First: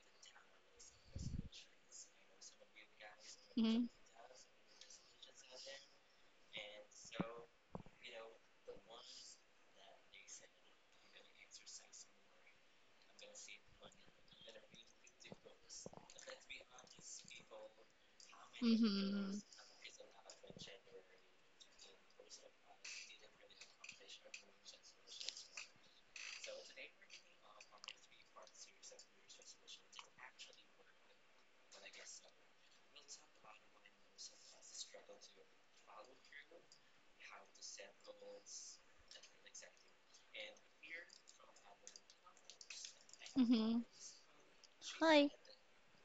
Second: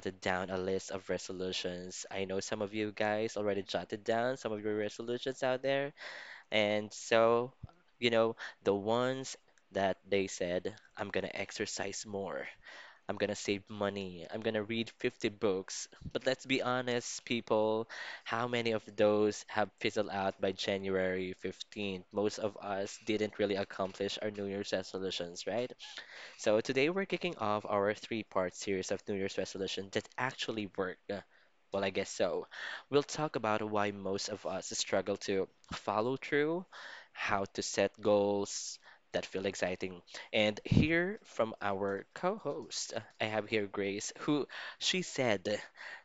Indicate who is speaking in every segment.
Speaker 1: jotted down a list of resolutions. I know some of you guys already jotted down some of your resolutions out there. And so, you know, the ones that they said, I'm gonna exercise more, I'm gonna save money, I'm gonna read 50 books. But let's be honest, people, how many of those have fizzled out by January 15th? Most of us didn't really accomplish our New Year's resolutions, right? So today we're kicking off our three-part series of New Year's resolution that actually work. Well, I guess so. We'll talk about why most of us struggle to follow through, how to set goals that feel exciting, and hear from our co-host. I have here Grace, who she
Speaker 2: Hi.
Speaker 1: said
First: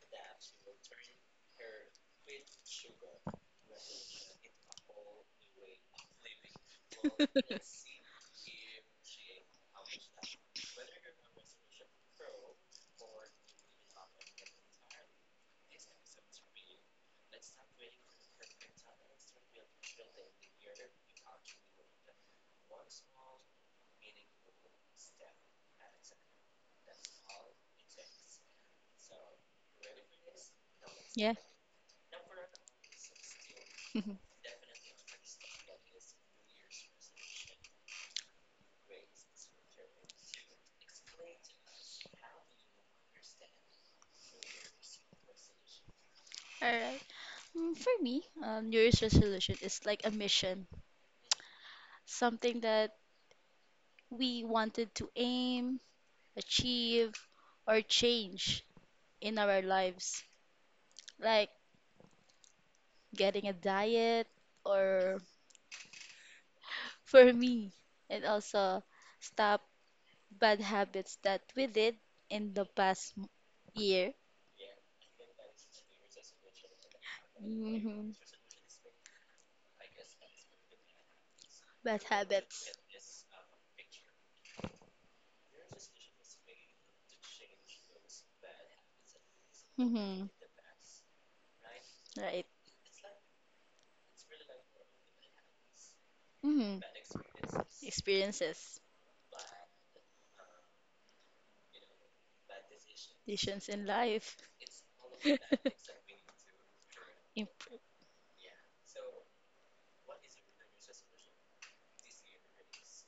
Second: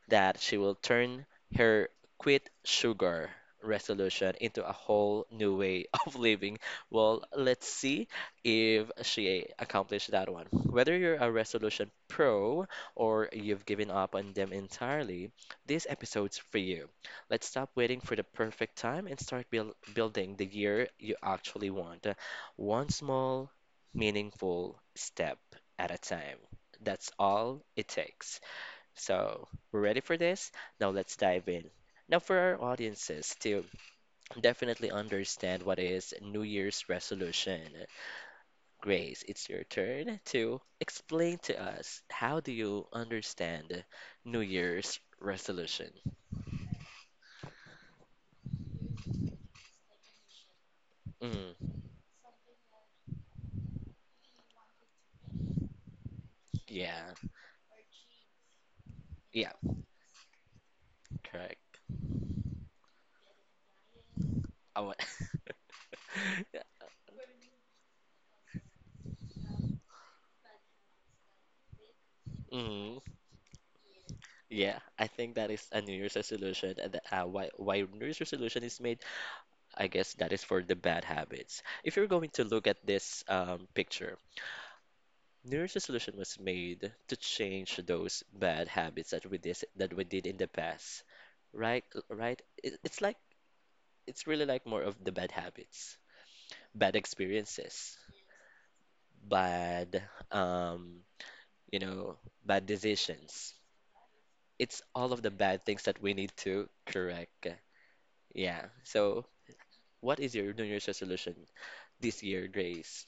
Speaker 1: that she will turn her quit sugar resolution into a whole new way of living. Well, let's see if she accomplished that one. Whether you're a resolution pro or you've given up on them entirely, this episode's for you. Let's stop waiting for the perfect time and start building the year you actually want. One small, meaningful step at a time. That's all it takes. So, we're ready for this? Now let's dive in. Now, for our audiences to
Speaker 2: All
Speaker 1: definitely understand what is New Year's resolution, Grace, it's your turn to explain to us how do you understand New Year's resolution?
Speaker 2: right. For me, New Year's resolution is like a mission,
Speaker 1: Mm,
Speaker 2: something that we wanted to aim achieve,
Speaker 1: yeah,
Speaker 2: or change in
Speaker 1: yeah,
Speaker 2: our lives, like
Speaker 1: correct.
Speaker 2: getting a diet,
Speaker 1: I want,
Speaker 2: or for me, and also stop bad habits that we did in the
Speaker 1: mm,
Speaker 2: past year.
Speaker 1: yeah, I think that is a New Year's resolution. And why New
Speaker 2: Hmm.
Speaker 1: Year's resolution is made, I guess that is for the bad habits. If
Speaker 2: Bad
Speaker 1: you're going to look
Speaker 2: habits.
Speaker 1: at this picture, New Year's resolution was made to change those bad habits that we did that we
Speaker 2: Hmm.
Speaker 1: did in the past, right? Right?
Speaker 2: Right.
Speaker 1: It's like it's really like more of the bad habits,
Speaker 2: Hmm.
Speaker 1: bad experiences,
Speaker 2: Experiences,
Speaker 1: bad um, you know, bad decisions.
Speaker 2: decisions in life.
Speaker 1: It's all of the bad things that we need to correct.
Speaker 2: Imp-
Speaker 1: Yeah. So, what is your New Year's resolution this year, Grace?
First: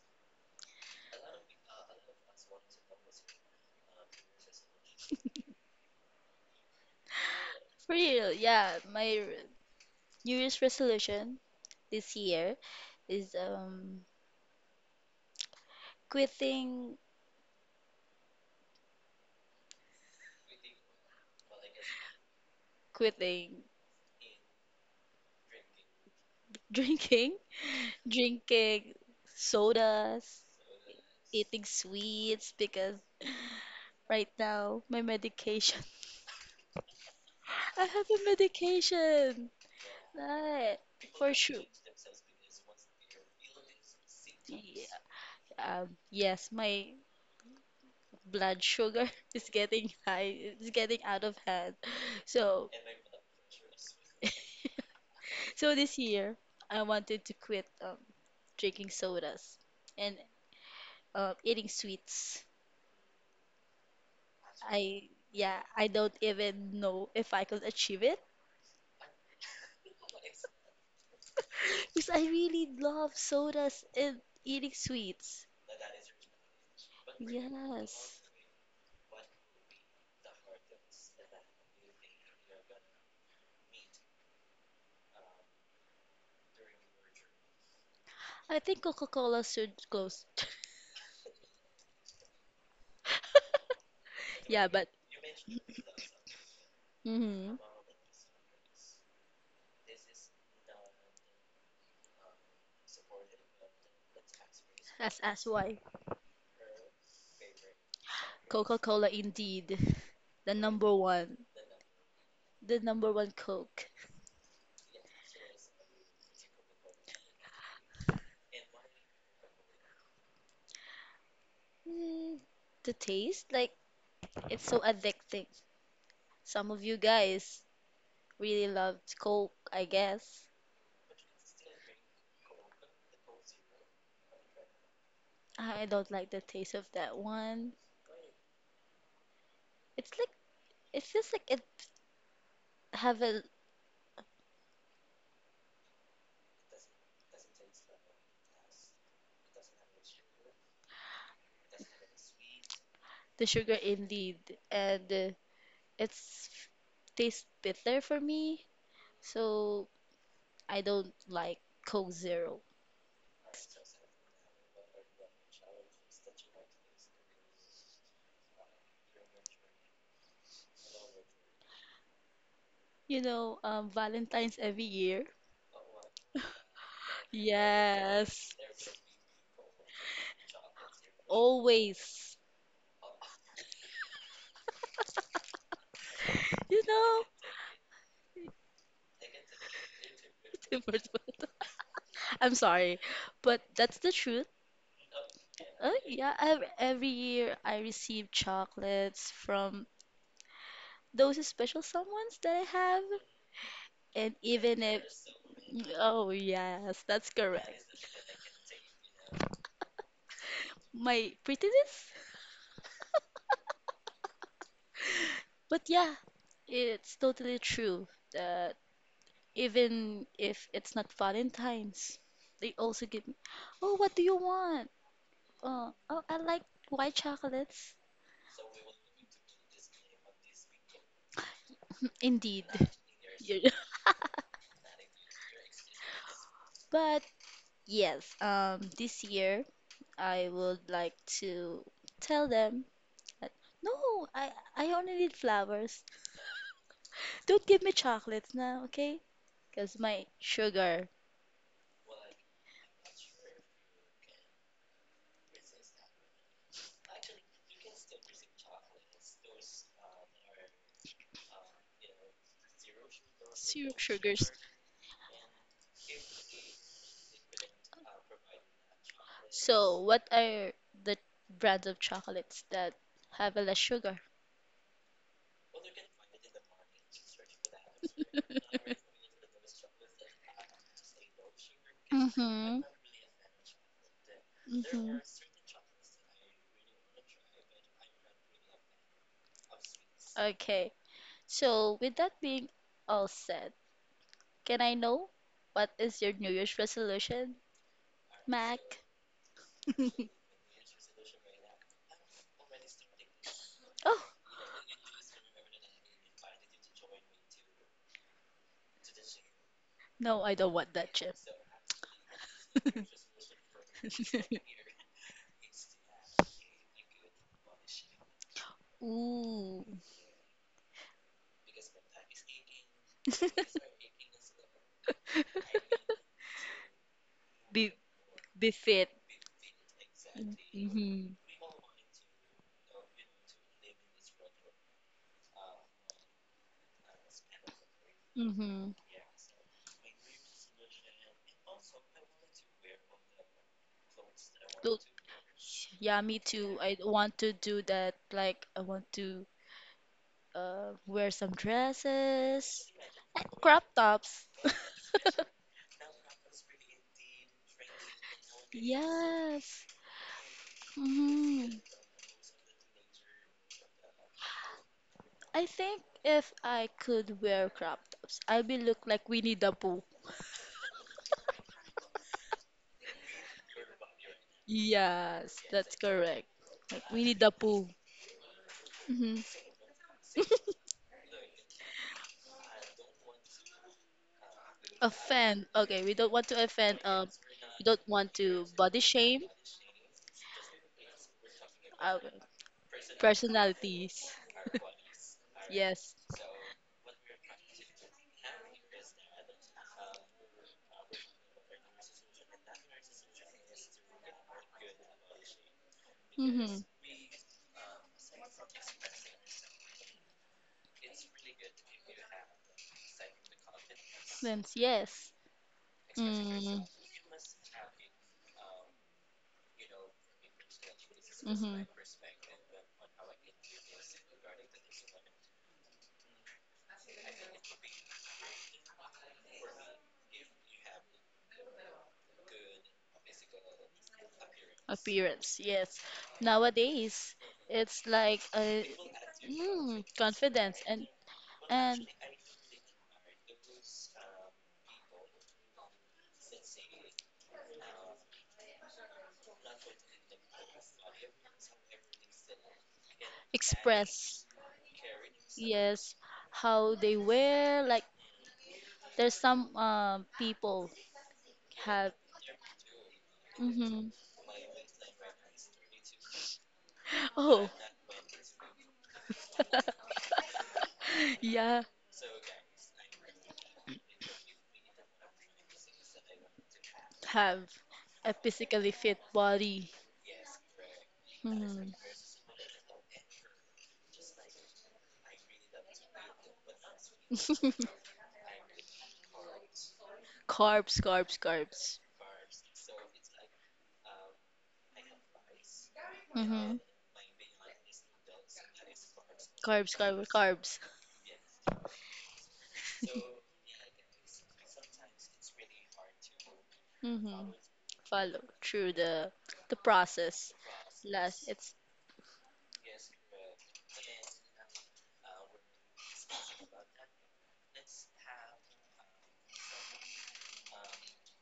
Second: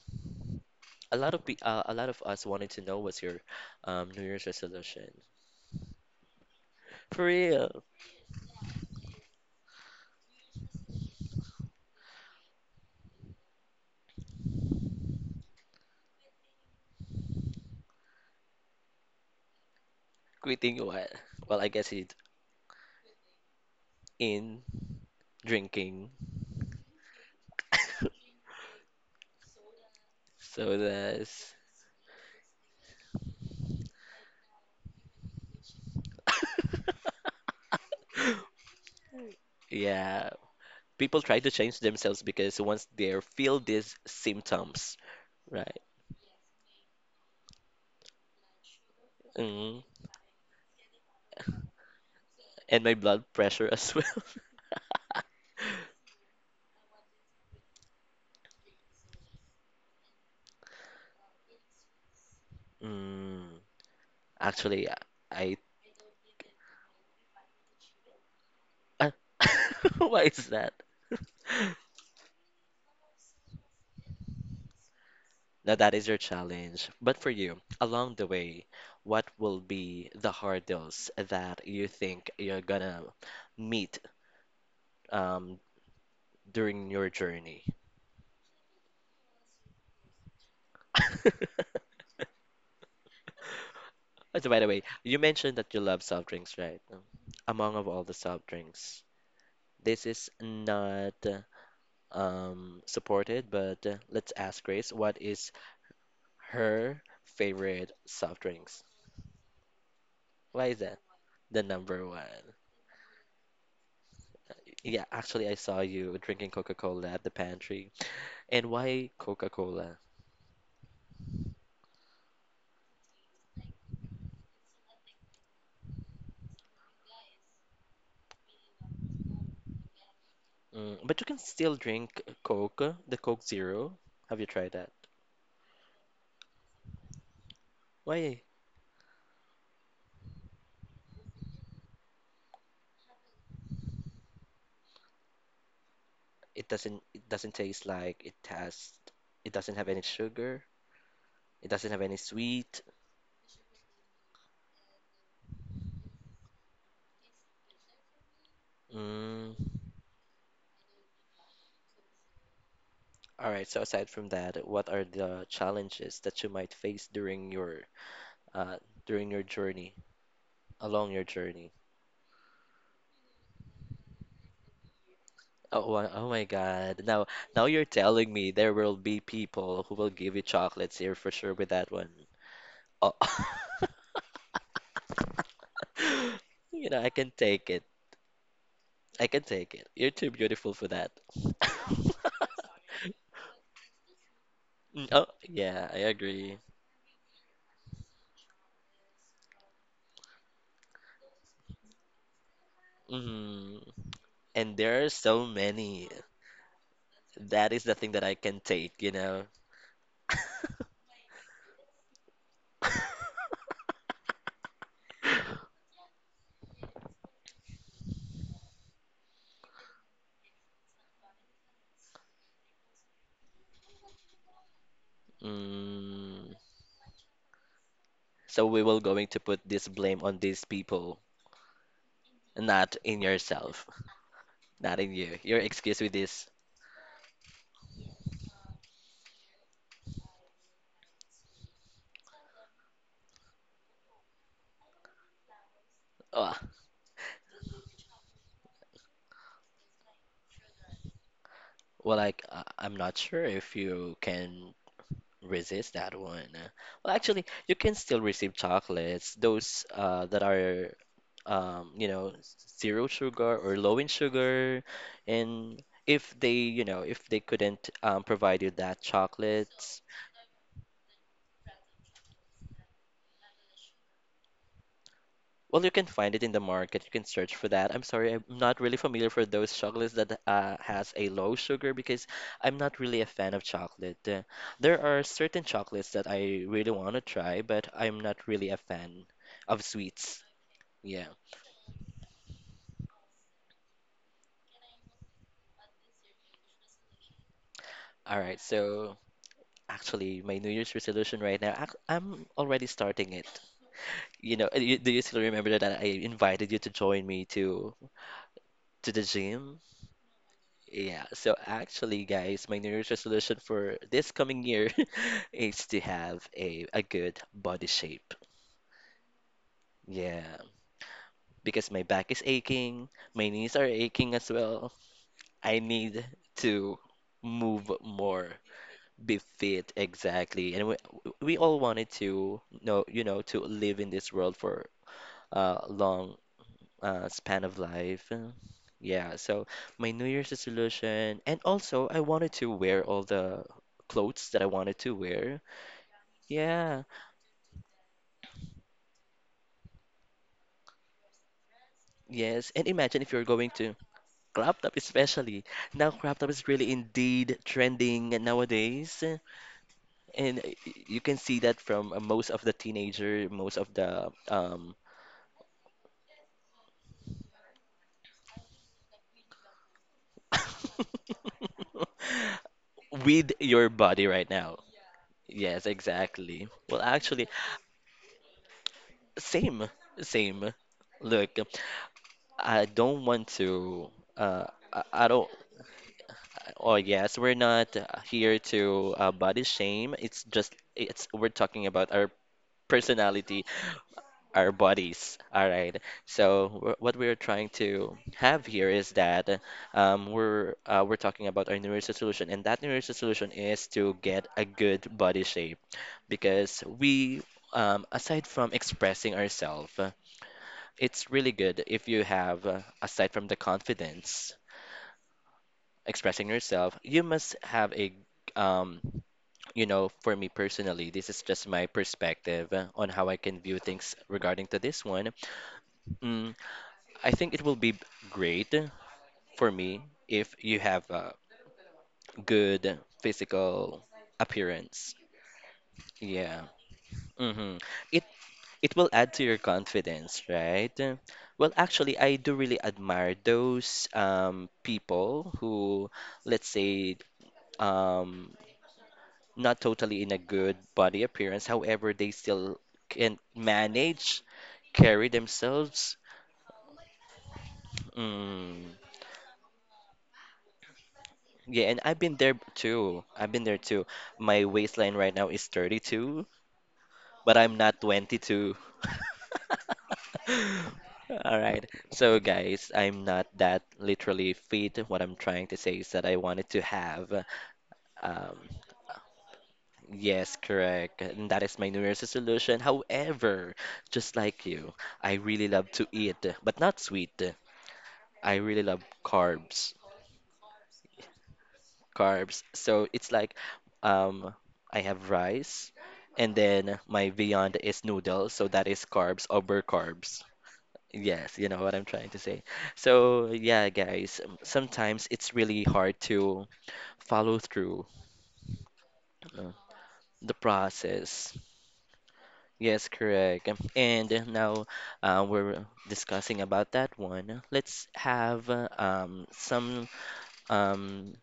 Speaker 1: A lot of us wanted to know what's your New Year's resolution. For real,
Speaker 2: For real, yeah. New Year's resolution this year is quitting
Speaker 1: quitting what? Well, I guess it's
Speaker 2: quitting
Speaker 1: in drinking.
Speaker 2: drinking drinking sodas,
Speaker 1: So that's
Speaker 2: eating sweets because right now my medication I have a medication.
Speaker 1: yeah.
Speaker 2: Right.
Speaker 1: People
Speaker 2: For
Speaker 1: try to
Speaker 2: sure.
Speaker 1: change themselves because once they feel these
Speaker 2: Yeah.
Speaker 1: symptoms, right?
Speaker 2: Yes, my blood sugar is
Speaker 1: Mm.
Speaker 2: getting high. It's getting out of hand. So,
Speaker 1: And my blood pressure as well.
Speaker 2: So, this year, I wanted to quit drinking sodas and eating sweets.
Speaker 1: Mm. Actually,
Speaker 2: I
Speaker 1: I.
Speaker 2: Yeah, I don't even know if I could achieve it
Speaker 1: I- Why is that?
Speaker 2: because I really love sodas and eating sweets.
Speaker 1: Now that is your challenge. But for you, along
Speaker 2: Yes.
Speaker 1: the way, what will be the hurdles that you think you're gonna meet um, during your journey?
Speaker 2: I think Coca-Cola should close.
Speaker 1: So by the
Speaker 2: Yeah,
Speaker 1: way,
Speaker 2: but
Speaker 1: you mentioned that you love soft drinks, right?
Speaker 2: mhm.
Speaker 1: Among of all the soft drinks, this is not supported, but let's ask Grace, what
Speaker 2: As
Speaker 1: is
Speaker 2: why.
Speaker 1: her favorite soft drinks?
Speaker 2: Coca-Cola indeed. The
Speaker 1: Why is
Speaker 2: number
Speaker 1: that
Speaker 2: one.
Speaker 1: the number one?
Speaker 2: The number one Coke.
Speaker 1: Yeah, actually, I saw you drinking Coca-Cola at the pantry. And why Coca-Cola?
Speaker 2: Mm, the taste, like it's so addicting. Some of you guys really loved Coke, I guess.
Speaker 1: Mm, but you can still drink Coke, the Coke Zero. Have you tried that?
Speaker 2: I don't like the taste of that one.
Speaker 1: Why?
Speaker 2: It's like it feels like it have a,
Speaker 1: It doesn't taste like it has, it doesn't have any sugar. It doesn't have any sweet.
Speaker 2: the sugar indeed, and it's tastes bitter for me.
Speaker 1: Mm.
Speaker 2: So I don't like Coke Zero.
Speaker 1: All right, so aside from that, what are the challenges that you might face uh during your journey, along your journey?
Speaker 2: You know, Valentine's every year.
Speaker 1: Oh my God. Now, now you're telling me
Speaker 2: Yes,
Speaker 1: there will be people who will give you chocolates here for sure with that one.
Speaker 2: always.
Speaker 1: Oh.
Speaker 2: You
Speaker 1: You know, I
Speaker 2: know.
Speaker 1: can take it. I can take it. You're too beautiful for
Speaker 2: Divorce.
Speaker 1: that.
Speaker 2: Both. I'm sorry, but that's the truth.
Speaker 1: Mm. Oh, yeah, I
Speaker 2: Oh yeah,
Speaker 1: agree.
Speaker 2: ev every year I receive chocolates from those special someones that I have,
Speaker 1: Hmm.
Speaker 2: and
Speaker 1: And
Speaker 2: even
Speaker 1: there
Speaker 2: if,
Speaker 1: are so many.
Speaker 2: oh yes, that's correct.
Speaker 1: That is the thing that I can take, you know.
Speaker 2: My prettiness? But yeah, it's totally true that even if it's not Valentine's, they also give me, oh, what do you want? Oh, I
Speaker 1: Mm.
Speaker 2: like white chocolates.
Speaker 1: So we will going to put this blame on these people,
Speaker 2: Indeed.
Speaker 1: not in
Speaker 2: Yeah.
Speaker 1: yourself. Not in you. Your excuse with this.
Speaker 2: But yes, this year I would like to tell them that no, I only need flowers.
Speaker 1: Ah,
Speaker 2: Don't give me chocolates now, okay? Because my sugar,
Speaker 1: well, I'm not sure if you can resist that one. Well, actually, you can still receive chocolates. Those that are um, you know, zero sugar or low in sugar, and if they, if they couldn't provide you that chocolate,
Speaker 2: so, what are the brands of chocolates that have less sugar?
Speaker 1: well, you can find it in the market. You can search for that. I'm sorry, I'm not really familiar for those chocolates that has a low sugar because
Speaker 2: Mm-hmm.
Speaker 1: I'm not really a fan of chocolate. There
Speaker 2: Mm-hmm.
Speaker 1: are certain chocolates that I really want to try, but I'm not really a fan of sweets.
Speaker 2: Okay.
Speaker 1: Yeah.
Speaker 2: So with that being all said, can I know what is your New Year's resolution,
Speaker 1: All right.
Speaker 2: Mac?
Speaker 1: So actually, my New Year's resolution right now, I'm already starting it.
Speaker 2: Oh,
Speaker 1: Do you still remember that I invited you to join me to the gym?
Speaker 2: no, I don't want that
Speaker 1: Yeah,
Speaker 2: chip.
Speaker 1: so actually, guys, my New Year's resolution for this coming year is to have a good body shape.
Speaker 2: Ooh,
Speaker 1: Yeah, because my back is aching, my knees are aching as well. I need to move
Speaker 2: Be
Speaker 1: more,
Speaker 2: be fit.
Speaker 1: be fit exactly. And we,
Speaker 2: Mm-hmm,
Speaker 1: we all wanted to know, you know, to live in this world for a long span of life.
Speaker 2: mm-hmm.
Speaker 1: Yeah, so my New Year's resolution, and also I wanted to wear all the clothes that I wanted to wear.
Speaker 2: Yeah, me too. I
Speaker 1: Yeah,
Speaker 2: want to do that. Like, I want to wear some
Speaker 1: yes,
Speaker 2: dresses
Speaker 1: and imagine if you're
Speaker 2: and
Speaker 1: going
Speaker 2: crop
Speaker 1: to
Speaker 2: tops.
Speaker 1: crop top, especially now, crop top is really indeed trending nowadays,
Speaker 2: Yes.
Speaker 1: and you can see that
Speaker 2: Mhm.
Speaker 1: from most of the teenager, most of the
Speaker 2: I think if I could wear crop tops, I'd be look like Winnie the Pooh.
Speaker 1: with your body right now.
Speaker 2: Yes,
Speaker 1: Yes,
Speaker 2: that's correct.
Speaker 1: exactly. Well,
Speaker 2: Like Winnie
Speaker 1: actually,
Speaker 2: the Pooh. Hmm.
Speaker 1: same, same. Look, I don't want to. Uh, I don't.
Speaker 2: Offend. Okay, we don't want to
Speaker 1: Oh
Speaker 2: offend.
Speaker 1: yes, we're
Speaker 2: We
Speaker 1: not
Speaker 2: don't want
Speaker 1: here
Speaker 2: to body
Speaker 1: to
Speaker 2: shame.
Speaker 1: body shame. It's just it's we're talking about our
Speaker 2: Okay.
Speaker 1: personality,
Speaker 2: Personalities.
Speaker 1: our bodies. All right.
Speaker 2: Yes.
Speaker 1: So what we're trying to have here is that we're talking about our New Year's resolution, and that New Year's resolution is to get a good body shape
Speaker 2: Mm-hmm.
Speaker 1: because we. Aside from expressing ourselves, it's really good if you have, aside from the confidence,
Speaker 2: Then yes.
Speaker 1: expressing
Speaker 2: Mm.
Speaker 1: yourself, you must have a, um, for me personally, this is just
Speaker 2: Mm-hmm.
Speaker 1: my perspective on how I can view things regarding to this one. Mm, I think it will be great for me if you have a good physical appearance.
Speaker 2: Appearance. Yes.
Speaker 1: Yeah.
Speaker 2: Nowadays,
Speaker 1: Hmm.
Speaker 2: it's
Speaker 1: It
Speaker 2: like a
Speaker 1: it will add to your confidence,
Speaker 2: confidence
Speaker 1: right?
Speaker 2: and
Speaker 1: Well,
Speaker 2: and
Speaker 1: actually, I do really admire those people who, let's say, um, not totally in a good body appearance. However, they still can manage,
Speaker 2: express.
Speaker 1: carry
Speaker 2: Yes.
Speaker 1: themselves.
Speaker 2: How they wear. Like
Speaker 1: Mm.
Speaker 2: there's some people
Speaker 1: Yeah, and
Speaker 2: have.
Speaker 1: I've been there too. I've been there too.
Speaker 2: Hmm.
Speaker 1: My waistline right now is 32, but
Speaker 2: Oh,
Speaker 1: I'm not 22. All right.
Speaker 2: yeah.
Speaker 1: So, guys, I'm not that literally fit. What I'm trying to say is that I wanted to have,
Speaker 2: Have a
Speaker 1: um,
Speaker 2: physically fit body.
Speaker 1: yes, correct. And that is my
Speaker 2: Hmm.
Speaker 1: New Year's resolution. However, just like you, I really love to eat, but not sweet. I really love carbs.
Speaker 2: Carbs, carbs, carbs.
Speaker 1: Carbs. So it's like, um, I have rice, and
Speaker 2: Hmm.
Speaker 1: then my beyond is noodles. So that is carbs over
Speaker 2: Carbs, carbs,
Speaker 1: carbs.
Speaker 2: carbs.
Speaker 1: Yes, you know what I'm trying to say. So, yeah, guys, sometimes it's really hard to
Speaker 2: Hmm.
Speaker 1: follow through
Speaker 2: Follow through the
Speaker 1: uh,
Speaker 2: the process.
Speaker 1: the
Speaker 2: Last,
Speaker 1: process.
Speaker 2: it's.
Speaker 1: Yes, correct. And now we're discussing about that one. Let's have some um,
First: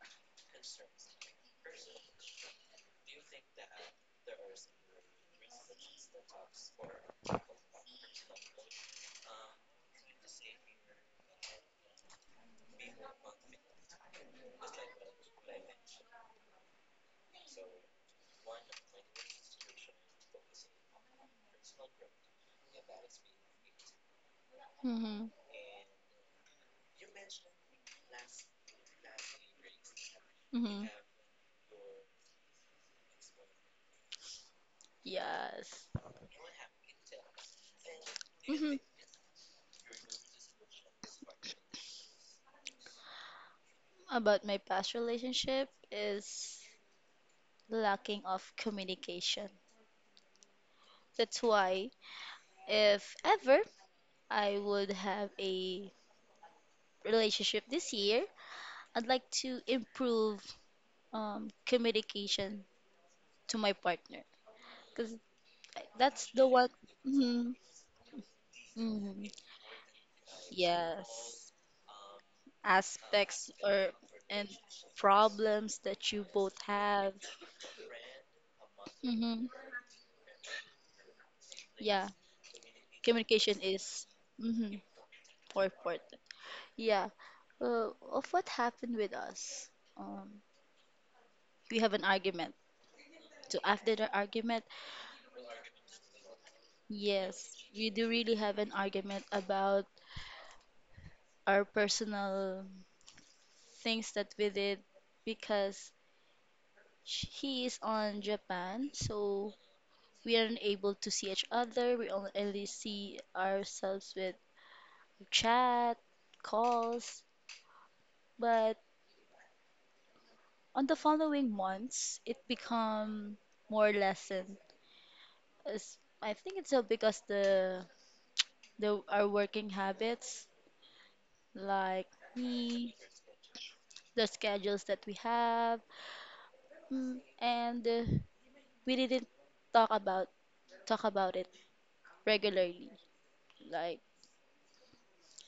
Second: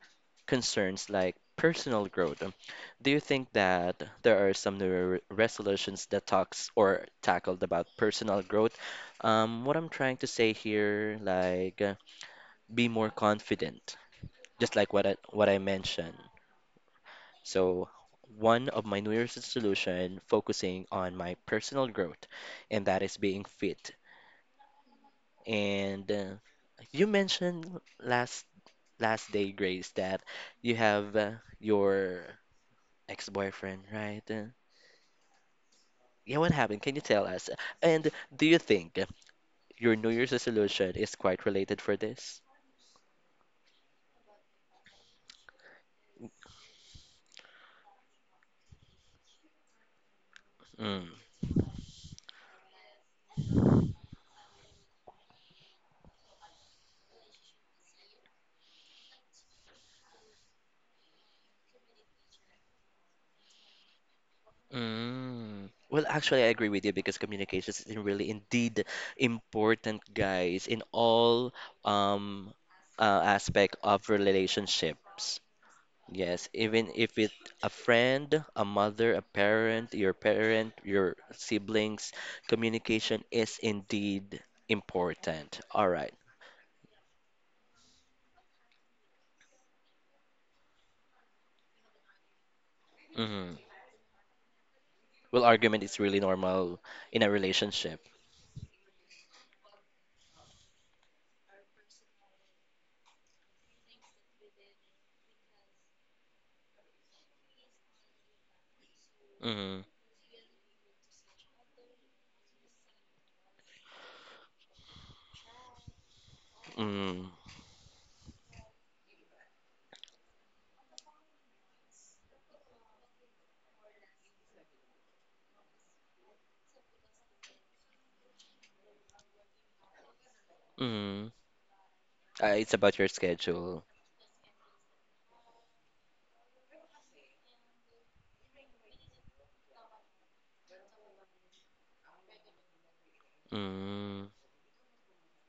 Speaker 1: concerns like personal growth. Do you think that there are some resolutions that talks or tackled about personal growth? What I'm trying to say here, like, be more confident, just like what I mentioned. So, one of my New Year's resolution focusing on my personal growth, and that is being fit.
Speaker 2: Hmm.
Speaker 1: And you mentioned last last day, Grace, that you
Speaker 2: Hmm.
Speaker 1: have your ex-boyfriend, right?
Speaker 2: Yes.
Speaker 1: Yeah, what happened? Can you tell us? And do you
Speaker 2: Hmm.
Speaker 1: think your New Year's resolution is quite related for this?
Speaker 2: About my past relationship is lacking of communication.
Speaker 1: Mm.
Speaker 2: That's why if ever I would have a relationship this year, I'd like to improve communication to my partner because
Speaker 1: Mm. Well,
Speaker 2: that's
Speaker 1: actually,
Speaker 2: the
Speaker 1: I
Speaker 2: one.
Speaker 1: agree with you because
Speaker 2: Mhm,
Speaker 1: communication is really indeed
Speaker 2: mhm.
Speaker 1: important, guys, in
Speaker 2: Yes,
Speaker 1: all um
Speaker 2: aspects
Speaker 1: aspect
Speaker 2: or
Speaker 1: of
Speaker 2: and
Speaker 1: relationships.
Speaker 2: problems that you
Speaker 1: Yes,
Speaker 2: both
Speaker 1: even
Speaker 2: have.
Speaker 1: if it's a friend, a mother, a
Speaker 2: Hmm.
Speaker 1: parent, your
Speaker 2: Yeah,
Speaker 1: siblings, communication is
Speaker 2: communication is,
Speaker 1: indeed
Speaker 2: mm-hmm,
Speaker 1: important.
Speaker 2: more
Speaker 1: All right.
Speaker 2: important. Yeah. Of what happened with us? Um, we have an argument.
Speaker 1: Mm-hmm.
Speaker 2: So after the argument,
Speaker 1: Well, argument is really normal in a
Speaker 2: yes, we do
Speaker 1: relationship.
Speaker 2: really have an argument about our personal things that we did because he is on Japan, so
Speaker 1: Mm-hmm.
Speaker 2: we aren't able to see each other. We only see ourselves with chat, calls,
Speaker 1: Mm-hmm.
Speaker 2: but on the following months, it become more lessened. As- I think it's all because the our working habits,
Speaker 1: Mm-hmm.
Speaker 2: like
Speaker 1: It's
Speaker 2: me,
Speaker 1: about your schedule.
Speaker 2: the schedules that we have. Mm. And we didn't talk about talk about it regularly, like,
Speaker 1: Mm.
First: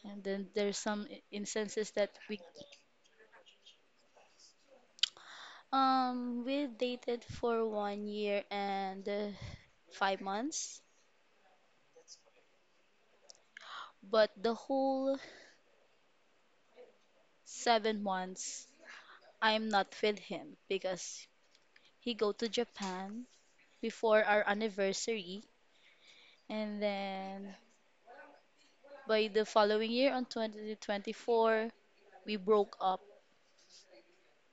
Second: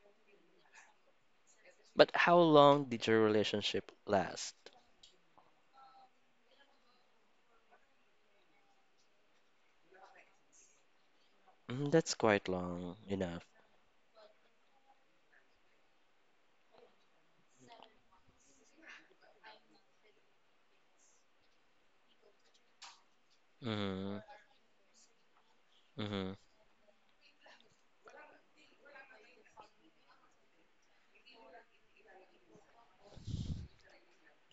Speaker 2: and then there's some instances that
Speaker 1: But how long did your relationship last?
Speaker 2: We dated for 1 year and 5 months,
Speaker 1: Mm, that's quite long enough.
Speaker 2: but the whole 7 months I'm not with him because he go to Japan
Speaker 1: Mm,
Speaker 2: before our anniversary,
Speaker 1: mm.
Speaker 2: and then by the following year on 2024 we broke up,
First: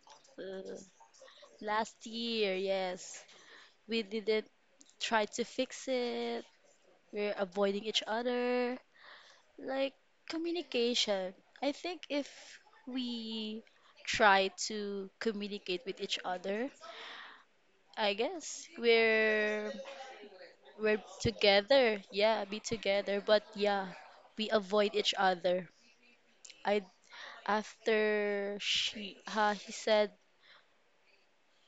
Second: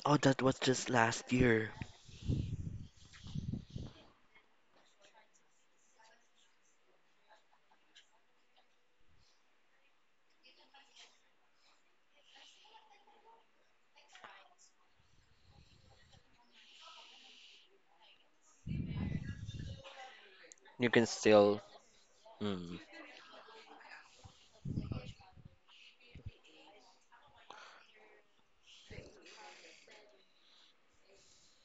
Speaker 1: Oh, that was
Speaker 2: uh,
Speaker 1: just last year.
Speaker 2: last year, yes. We didn't try to fix it. We're avoiding each other. Like communication. I think if we try to communicate with each other, I guess we're
Speaker 1: You
Speaker 2: we're
Speaker 1: can still.
Speaker 2: together. Yeah, be
Speaker 1: Mm,
Speaker 2: together, but yeah, we avoid each other. I After she ha he said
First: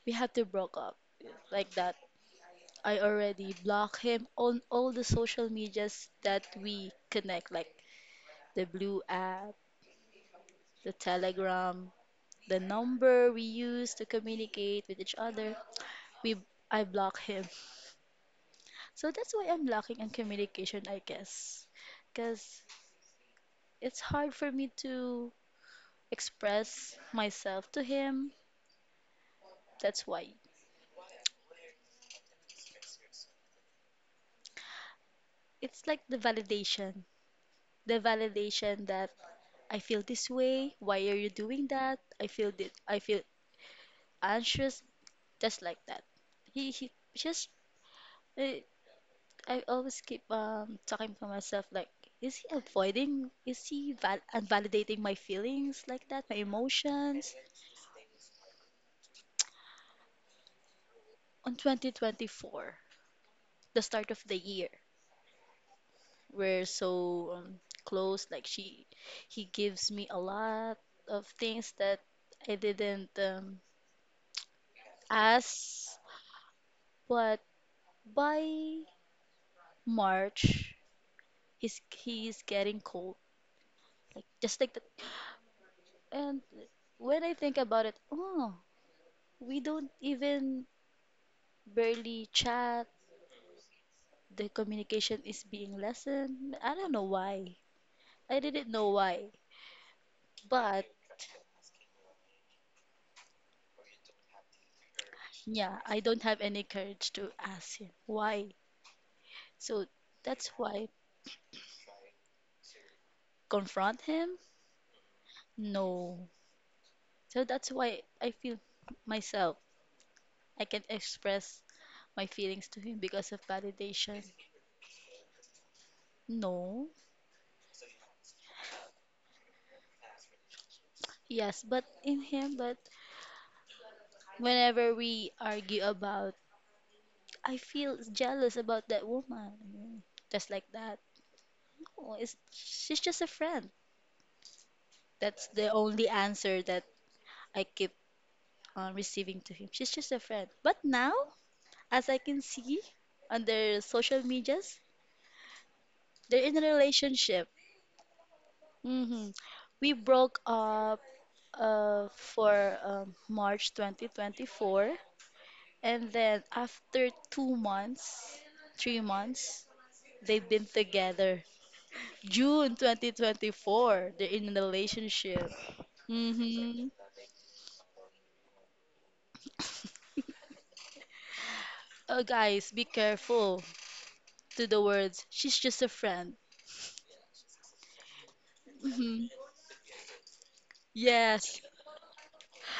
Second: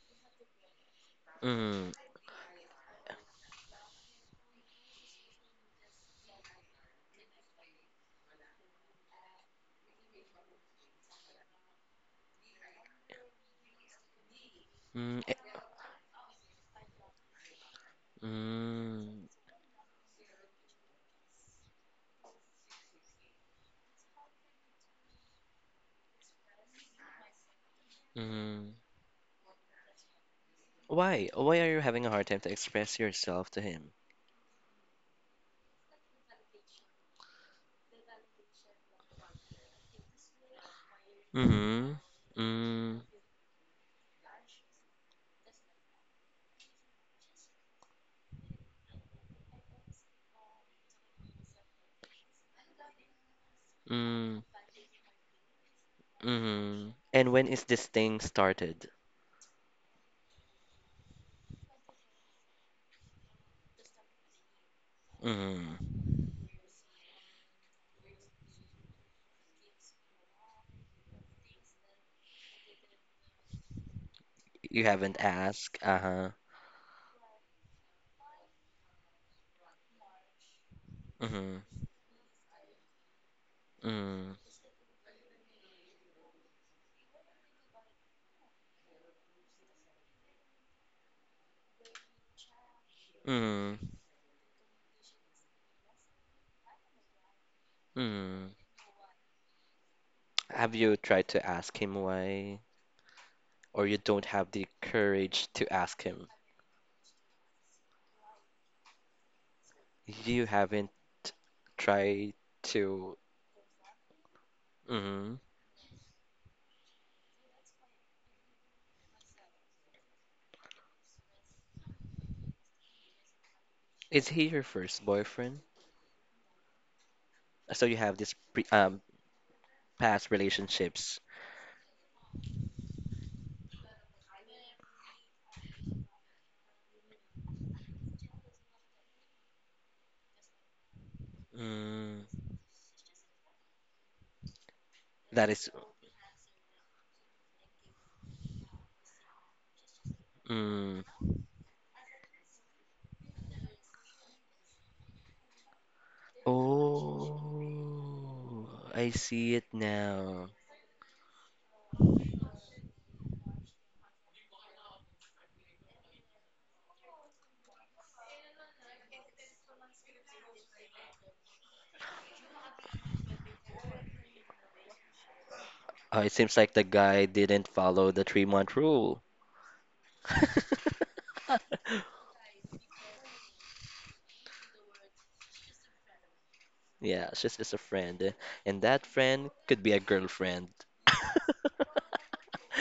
Speaker 2: we had to broke up like
Speaker 1: mm,
Speaker 2: that. I already block him on all the social medias that we connect, like the blue app, the telegram, the number we use to communicate with each
Speaker 1: mm,
Speaker 2: other.
Speaker 1: eh,
Speaker 2: We I block him. So
Speaker 1: mm,
Speaker 2: that's why I'm blocking on communication, I guess. Because it's hard for me to express myself to him.
Speaker 1: mm.
Speaker 2: That's why.
Speaker 1: Why? Why are you having a hard time to express yourself to him?
Speaker 2: It's like the validation. The validation that I feel this way. Why are you doing
Speaker 1: Mm,
Speaker 2: that? I feel this. I
Speaker 1: mm,
Speaker 2: feel anxious. Just like that. He just uh, I always keep talking to myself, like, is he avoiding? Is he val
Speaker 1: mm,
Speaker 2: invalidating my feelings, like that, my
Speaker 1: mm. And
Speaker 2: emotions?
Speaker 1: when is this thing started?
Speaker 2: On 2024, the start of the year,
Speaker 1: Mm.
Speaker 2: we're so close. Like he gives me a lot of things that I didn't
Speaker 1: You haven't asked.
Speaker 2: ask.
Speaker 1: Uh-huh.
Speaker 2: But by March,
Speaker 1: Mm,
Speaker 2: he's getting cold, like,
Speaker 1: mm,
Speaker 2: just like that. And when I think about it, oh, we don't even barely chat.
Speaker 1: mm,
Speaker 2: The communication is being lessened. I don't know why. I
Speaker 1: mm.
Speaker 2: didn't know why.
Speaker 1: Have
Speaker 2: But
Speaker 1: you tried to ask him why, or you don't have the courage to
Speaker 2: yeah, I
Speaker 1: ask
Speaker 2: don't
Speaker 1: him?
Speaker 2: have any courage to ask him why. So
Speaker 1: You
Speaker 2: that's why
Speaker 1: haven't tried to.
Speaker 2: confront him?
Speaker 1: Hmm.
Speaker 2: No. So that's why I feel myself. I can express my feelings to him because of validation.
Speaker 1: Is he your first boyfriend?
Speaker 2: No.
Speaker 1: So you have this pre past relationships.
Speaker 2: Yes, but in him, but whenever we argue about I feel jealous about that woman. Mm, Just like that. Oh,
Speaker 1: Mm,
Speaker 2: she's just a friend.
Speaker 1: that
Speaker 2: That's the
Speaker 1: is.
Speaker 2: only answer that I keep on receiving to him. She's just a friend. But
Speaker 1: Mm.
Speaker 2: now, as I can see on their social medias, they're in a relationship.
Speaker 1: Oh, I
Speaker 2: Hmm.
Speaker 1: see it
Speaker 2: We broke
Speaker 1: now.
Speaker 2: up for March 2024. And then after 2 months, 3 months, they've been together. June 2024, they're in a relationship.
Speaker 1: Oh, it seems like the
Speaker 2: Mm-hmm.
Speaker 1: guy didn't follow the 3 month rule.
Speaker 2: Oh, guys, be careful to the words. She's just a friend.
Speaker 1: Yeah, she's just a friend. And that
Speaker 2: Mm-hmm.
Speaker 1: friend could be a girlfriend.
Speaker 2: Yes,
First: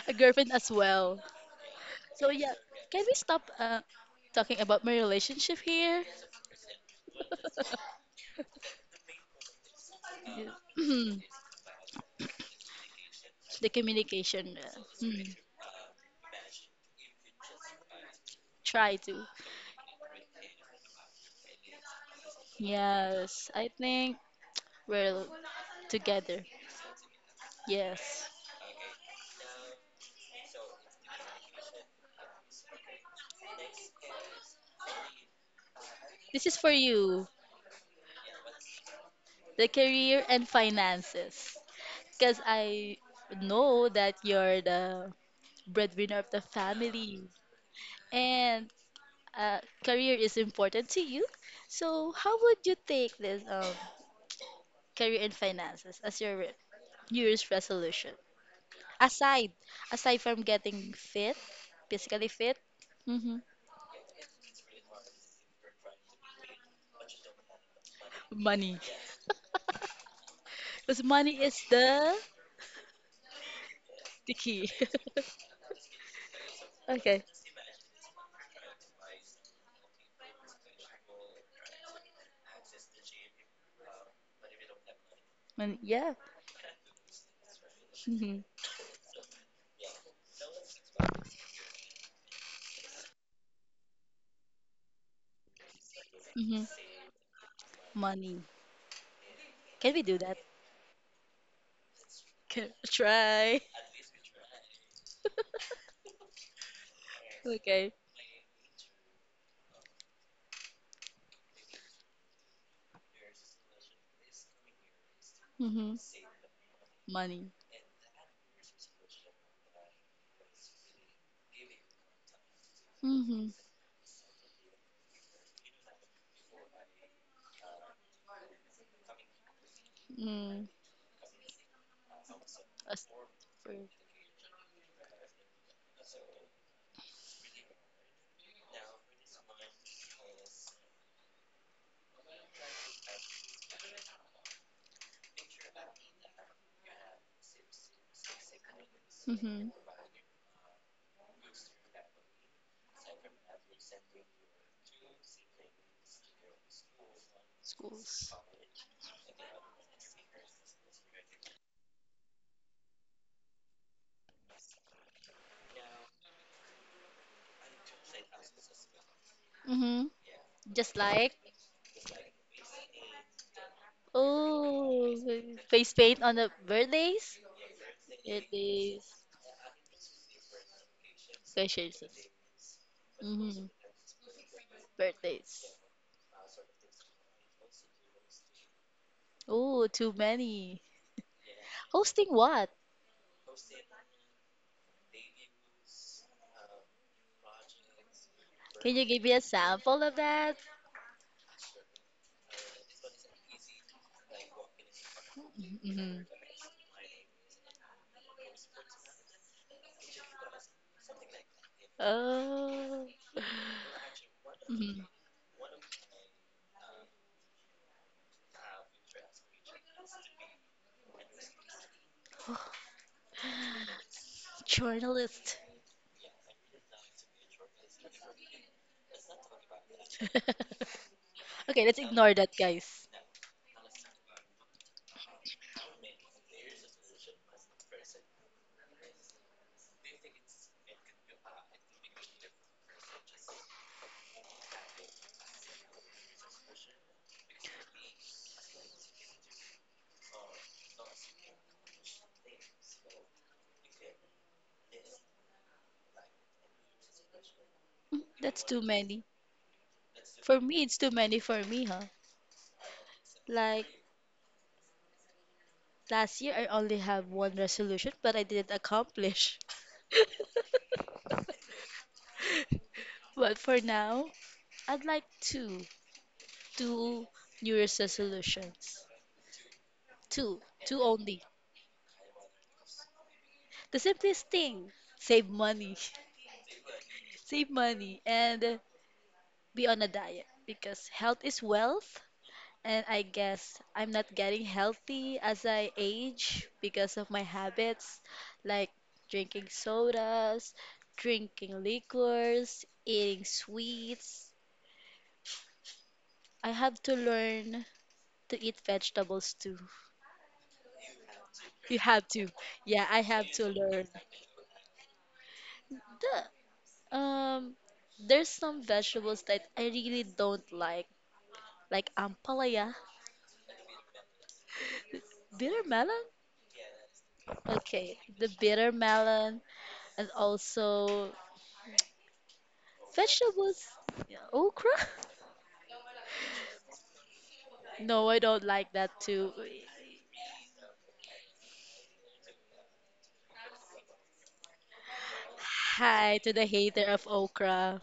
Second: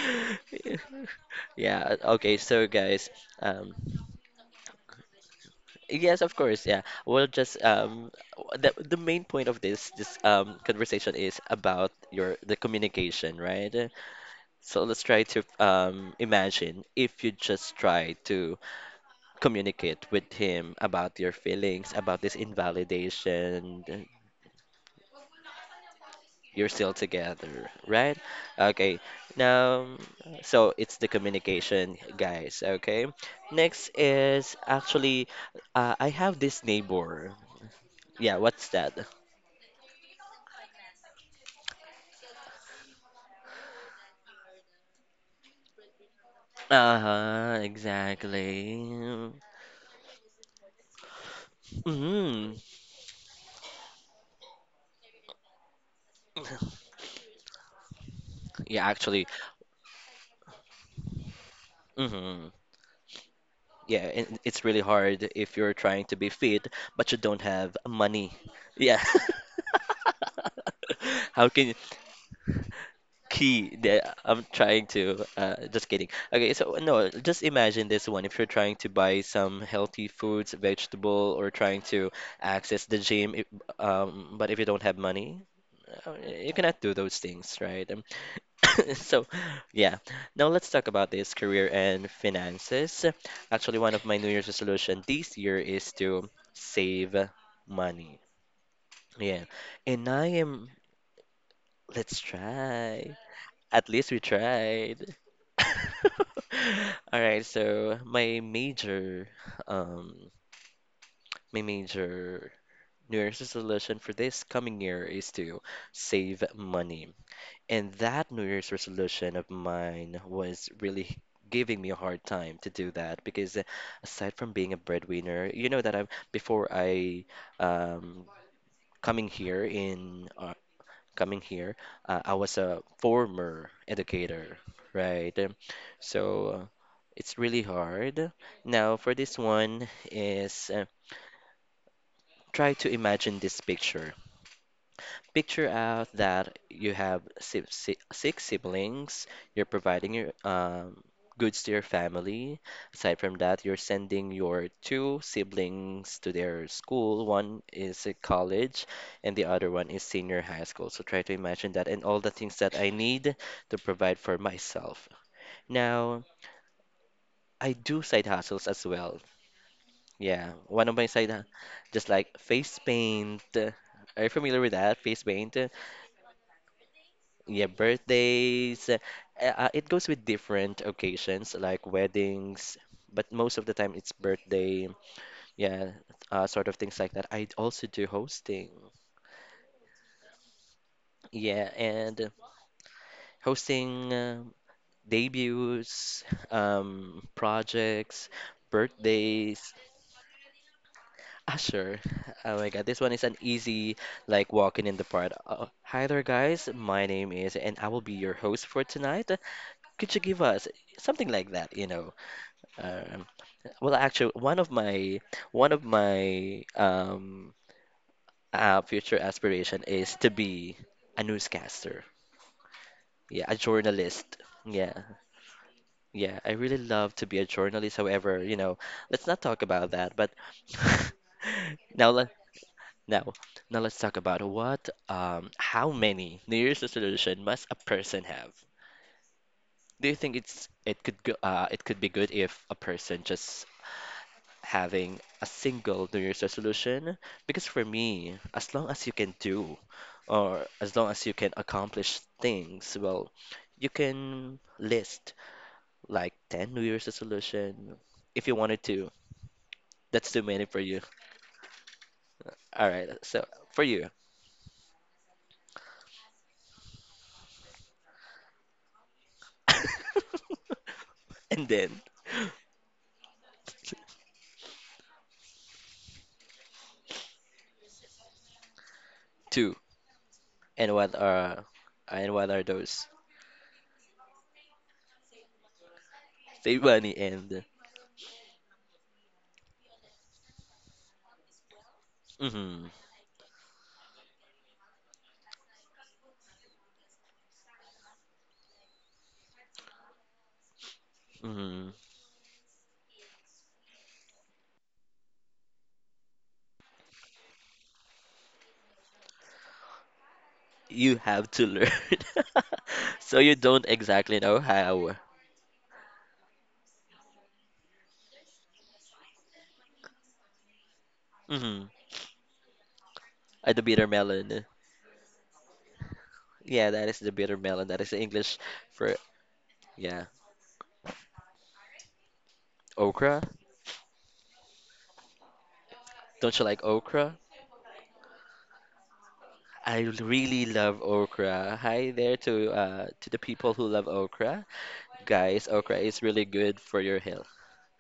Speaker 2: a girlfriend as well.
Speaker 1: Yeah,
Speaker 2: So
Speaker 1: okay,
Speaker 2: yeah,
Speaker 1: so
Speaker 2: can
Speaker 1: guys,
Speaker 2: we stop
Speaker 1: um,
Speaker 2: talking about my relationship here?
Speaker 1: yes, of course. Yeah. Well, just the main point of this conversation
Speaker 2: Mhm.
Speaker 1: is about your the communication,
Speaker 2: The
Speaker 1: right?
Speaker 2: communication.
Speaker 1: So let's try to imagine if you just try to
Speaker 2: Try to.
Speaker 1: communicate with him about your feelings, about this
Speaker 2: Yes, I
Speaker 1: invalidation.
Speaker 2: think we're together.
Speaker 1: You're still together, right?
Speaker 2: Yes.
Speaker 1: Okay. Now, so it's the communication, guys. Okay. Next is actually, I have
Speaker 2: This is
Speaker 1: this
Speaker 2: for you,
Speaker 1: neighbor. Yeah, what's that?
Speaker 2: the career and finances. Because I know that you're the breadwinner of the family
Speaker 1: Uh-huh,
Speaker 2: and
Speaker 1: exactly.
Speaker 2: uh, career is important to you. So, how
Speaker 1: hmm
Speaker 2: would you take this career and finances as your New Year's resolution?
Speaker 1: Yeah, actually,
Speaker 2: Aside, aside from getting fit, physically
Speaker 1: hmm
Speaker 2: fit. Hmm.
Speaker 1: yeah, and it's really hard if you're trying to be fit, but you don't have money.
Speaker 2: Money.
Speaker 1: Yeah.
Speaker 2: Because money
Speaker 1: How
Speaker 2: is
Speaker 1: can you?
Speaker 2: the,
Speaker 1: Key that
Speaker 2: the
Speaker 1: I'm
Speaker 2: key.
Speaker 1: trying to just kidding. Okay, so no,
Speaker 2: Okay.
Speaker 1: just imagine this one. If you're trying to buy some healthy foods, vegetable, or trying to access the gym, if, but if you don't have money,
Speaker 2: Money, yeah.
Speaker 1: uh, you cannot do those things, right?
Speaker 2: Hmm.
Speaker 1: So yeah. Now let's talk about this career and finances. Actually, one of my New Year's resolution this year is to
Speaker 2: Hmm.
Speaker 1: save money.
Speaker 2: Money.
Speaker 1: Yeah,
Speaker 2: Can we
Speaker 1: and
Speaker 2: do
Speaker 1: I
Speaker 2: that?
Speaker 1: am. Let's
Speaker 2: Can,
Speaker 1: try.
Speaker 2: try.
Speaker 1: At least we tried. All right,
Speaker 2: Okay.
Speaker 1: so um, my major New Year's resolution for this coming year is to
Speaker 2: Mm-hmm.
Speaker 1: save money.
Speaker 2: Money.
Speaker 1: And that New Year's resolution of mine was really giving me a hard time to do that
Speaker 2: Mm-hmm.
Speaker 1: because aside from being a breadwinner, you know that I before I um, coming here in
Speaker 2: Mm.
Speaker 1: coming here, I was a
Speaker 2: As for,
Speaker 1: former educator, right? So uh, it's really hard. Now for this one is try to imagine this picture. Picture out that you have si si six siblings, you're
Speaker 2: mm-hmm,
Speaker 1: providing your goods to your family. Aside from that, you're sending your two siblings to their school. One is a
Speaker 2: schools.
Speaker 1: college, and the other one is senior high school. So try to imagine that and all the things that I need to provide for myself. Now, I do side hustles as well.
Speaker 2: Mm-hmm.
Speaker 1: Yeah, one of
Speaker 2: Just
Speaker 1: my
Speaker 2: like,
Speaker 1: just like face paint. Are you familiar with that?
Speaker 2: oh,
Speaker 1: Face paint?
Speaker 2: face paint on the birthdays,
Speaker 1: Yeah, birthdays.
Speaker 2: birthdays.
Speaker 1: It goes with different occasions like
Speaker 2: Specials.
Speaker 1: weddings, but most of
Speaker 2: Mm-hmm.
Speaker 1: the time it's birthday.
Speaker 2: Birthdays.
Speaker 1: Yeah, sort of things like that. I also do hosting.
Speaker 2: Oh, too many.
Speaker 1: Yeah,
Speaker 2: Hosting
Speaker 1: and
Speaker 2: what?
Speaker 1: hosting debuts, projects,
Speaker 2: Can you give me a
Speaker 1: birthdays.
Speaker 2: sample of that?
Speaker 1: Ah, sure. Oh my God, this one is an easy like walking in the part. Hi
Speaker 2: Mm-hmm.
Speaker 1: there, guys. My name is, and I will be your host for tonight. Could you give us something like that, you know?
Speaker 2: Oh,
Speaker 1: Um, well, actually,
Speaker 2: mm-hmm.
Speaker 1: one of my future aspiration is to be a newscaster. Yeah, a journalist. Yeah,
Speaker 2: Journalist.
Speaker 1: yeah. I really love to be a journalist. However, you know, let's not talk about that. But
Speaker 2: Okay, let's
Speaker 1: now let
Speaker 2: ignore that, guys.
Speaker 1: now now let's talk about what how many New Year's resolution must a person have? Do you think it could go it could be good if a person just having a single New Year's resolution because for me, as long as you can do or as long as you can accomplish things, well, you can list like 10 New Year's resolution if you
Speaker 2: That's
Speaker 1: wanted
Speaker 2: too
Speaker 1: to.
Speaker 2: many.
Speaker 1: That's too
Speaker 2: For
Speaker 1: many for
Speaker 2: me, it's
Speaker 1: you.
Speaker 2: too many for me, huh?
Speaker 1: All right, so for
Speaker 2: Like
Speaker 1: you.
Speaker 2: last year, I only have one resolution, but I didn't accomplish.
Speaker 1: And then
Speaker 2: But for now, I'd like two, two New Year's resolutions.
Speaker 1: two.
Speaker 2: Two,
Speaker 1: And
Speaker 2: two
Speaker 1: what
Speaker 2: only.
Speaker 1: are and what are those?
Speaker 2: The simplest thing, save money.
Speaker 1: Save money and
Speaker 2: Save money, and be on a diet because health is wealth.
Speaker 1: hmm
Speaker 2: And I guess I'm not getting healthy as I age because of my habits, like drinking sodas, drinking
Speaker 1: hmm
Speaker 2: liquors, eating sweets. I have to learn to eat vegetables too.
Speaker 1: you have to learn.
Speaker 2: You have to. Yeah, I
Speaker 1: So
Speaker 2: have
Speaker 1: you
Speaker 2: to
Speaker 1: don't
Speaker 2: learn.
Speaker 1: exactly know how.
Speaker 2: The, um, there's some vegetables that I really don't
Speaker 1: hmm
Speaker 2: like ampalaya,
Speaker 1: The bitter melon.
Speaker 2: bitter melon.
Speaker 1: Yeah, that is the bitter melon. That is
Speaker 2: Okay,
Speaker 1: the
Speaker 2: the
Speaker 1: English
Speaker 2: bitter
Speaker 1: for,
Speaker 2: melon.
Speaker 1: yeah.
Speaker 2: And also
Speaker 1: Okra?
Speaker 2: vegetables? Yeah, okra?
Speaker 1: Don't you like okra?
Speaker 2: No, I don't like that too.
Speaker 1: I really love okra. Hi there to the people who love okra. Guys, okra is
Speaker 2: Hi
Speaker 1: really
Speaker 2: to the
Speaker 1: good
Speaker 2: hater
Speaker 1: for your
Speaker 2: of
Speaker 1: health.
Speaker 2: okra.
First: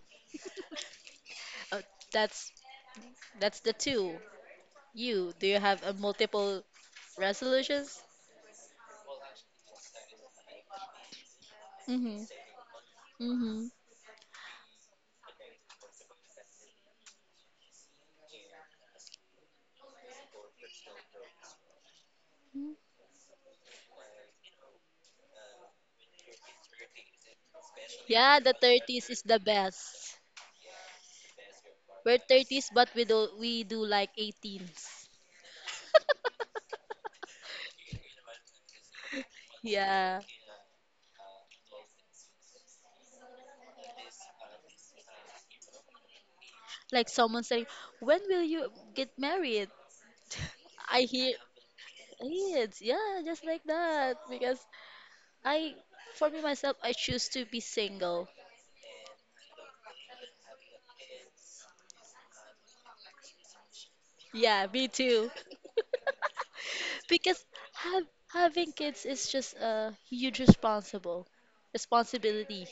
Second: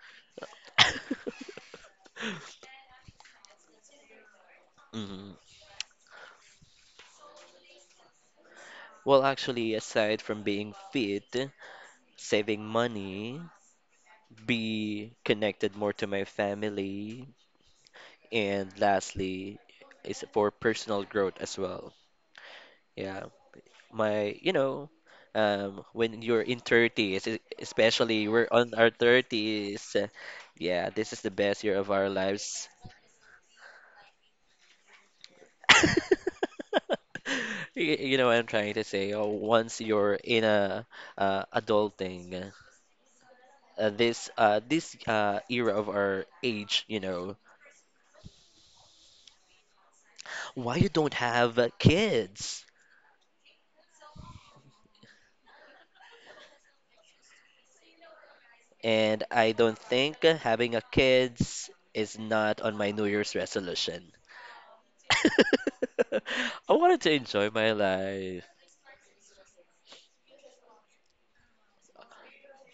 Speaker 2: Uh, that's that's the two.
Speaker 1: Mhm.
Speaker 2: Do you have a multiple resolutions?
Speaker 1: Well, actually, aside from being fit,
Speaker 2: Mm-hmm.
Speaker 1: saving money,
Speaker 2: Mm-hmm.
Speaker 1: be connected more to my family, and lastly, is for personal growth as well. Yeah. My you know when you're in 30s especially
Speaker 2: Yeah,
Speaker 1: we're
Speaker 2: the
Speaker 1: on our
Speaker 2: 30s is the
Speaker 1: 30s
Speaker 2: best.
Speaker 1: yeah, this is the best year of our
Speaker 2: We're 30s,
Speaker 1: lives.
Speaker 2: but we do like 18s.
Speaker 1: You know what I'm trying to say. Oh, once you're
Speaker 2: Yeah.
Speaker 1: in a adulting this this era of our age, you
Speaker 2: Like
Speaker 1: know
Speaker 2: someone saying, "When will you get married?"
Speaker 1: why you
Speaker 2: I
Speaker 1: don't
Speaker 2: hear
Speaker 1: have kids.
Speaker 2: kids. Yeah, just like that because I, for me myself, I choose to be single.
Speaker 1: And I don't think having a kids is not on my New Year's resolution.
Speaker 2: Yeah, me too.
Speaker 1: I wanted to
Speaker 2: Because
Speaker 1: enjoy my
Speaker 2: have,
Speaker 1: life
Speaker 2: having kids is just a huge responsible responsibility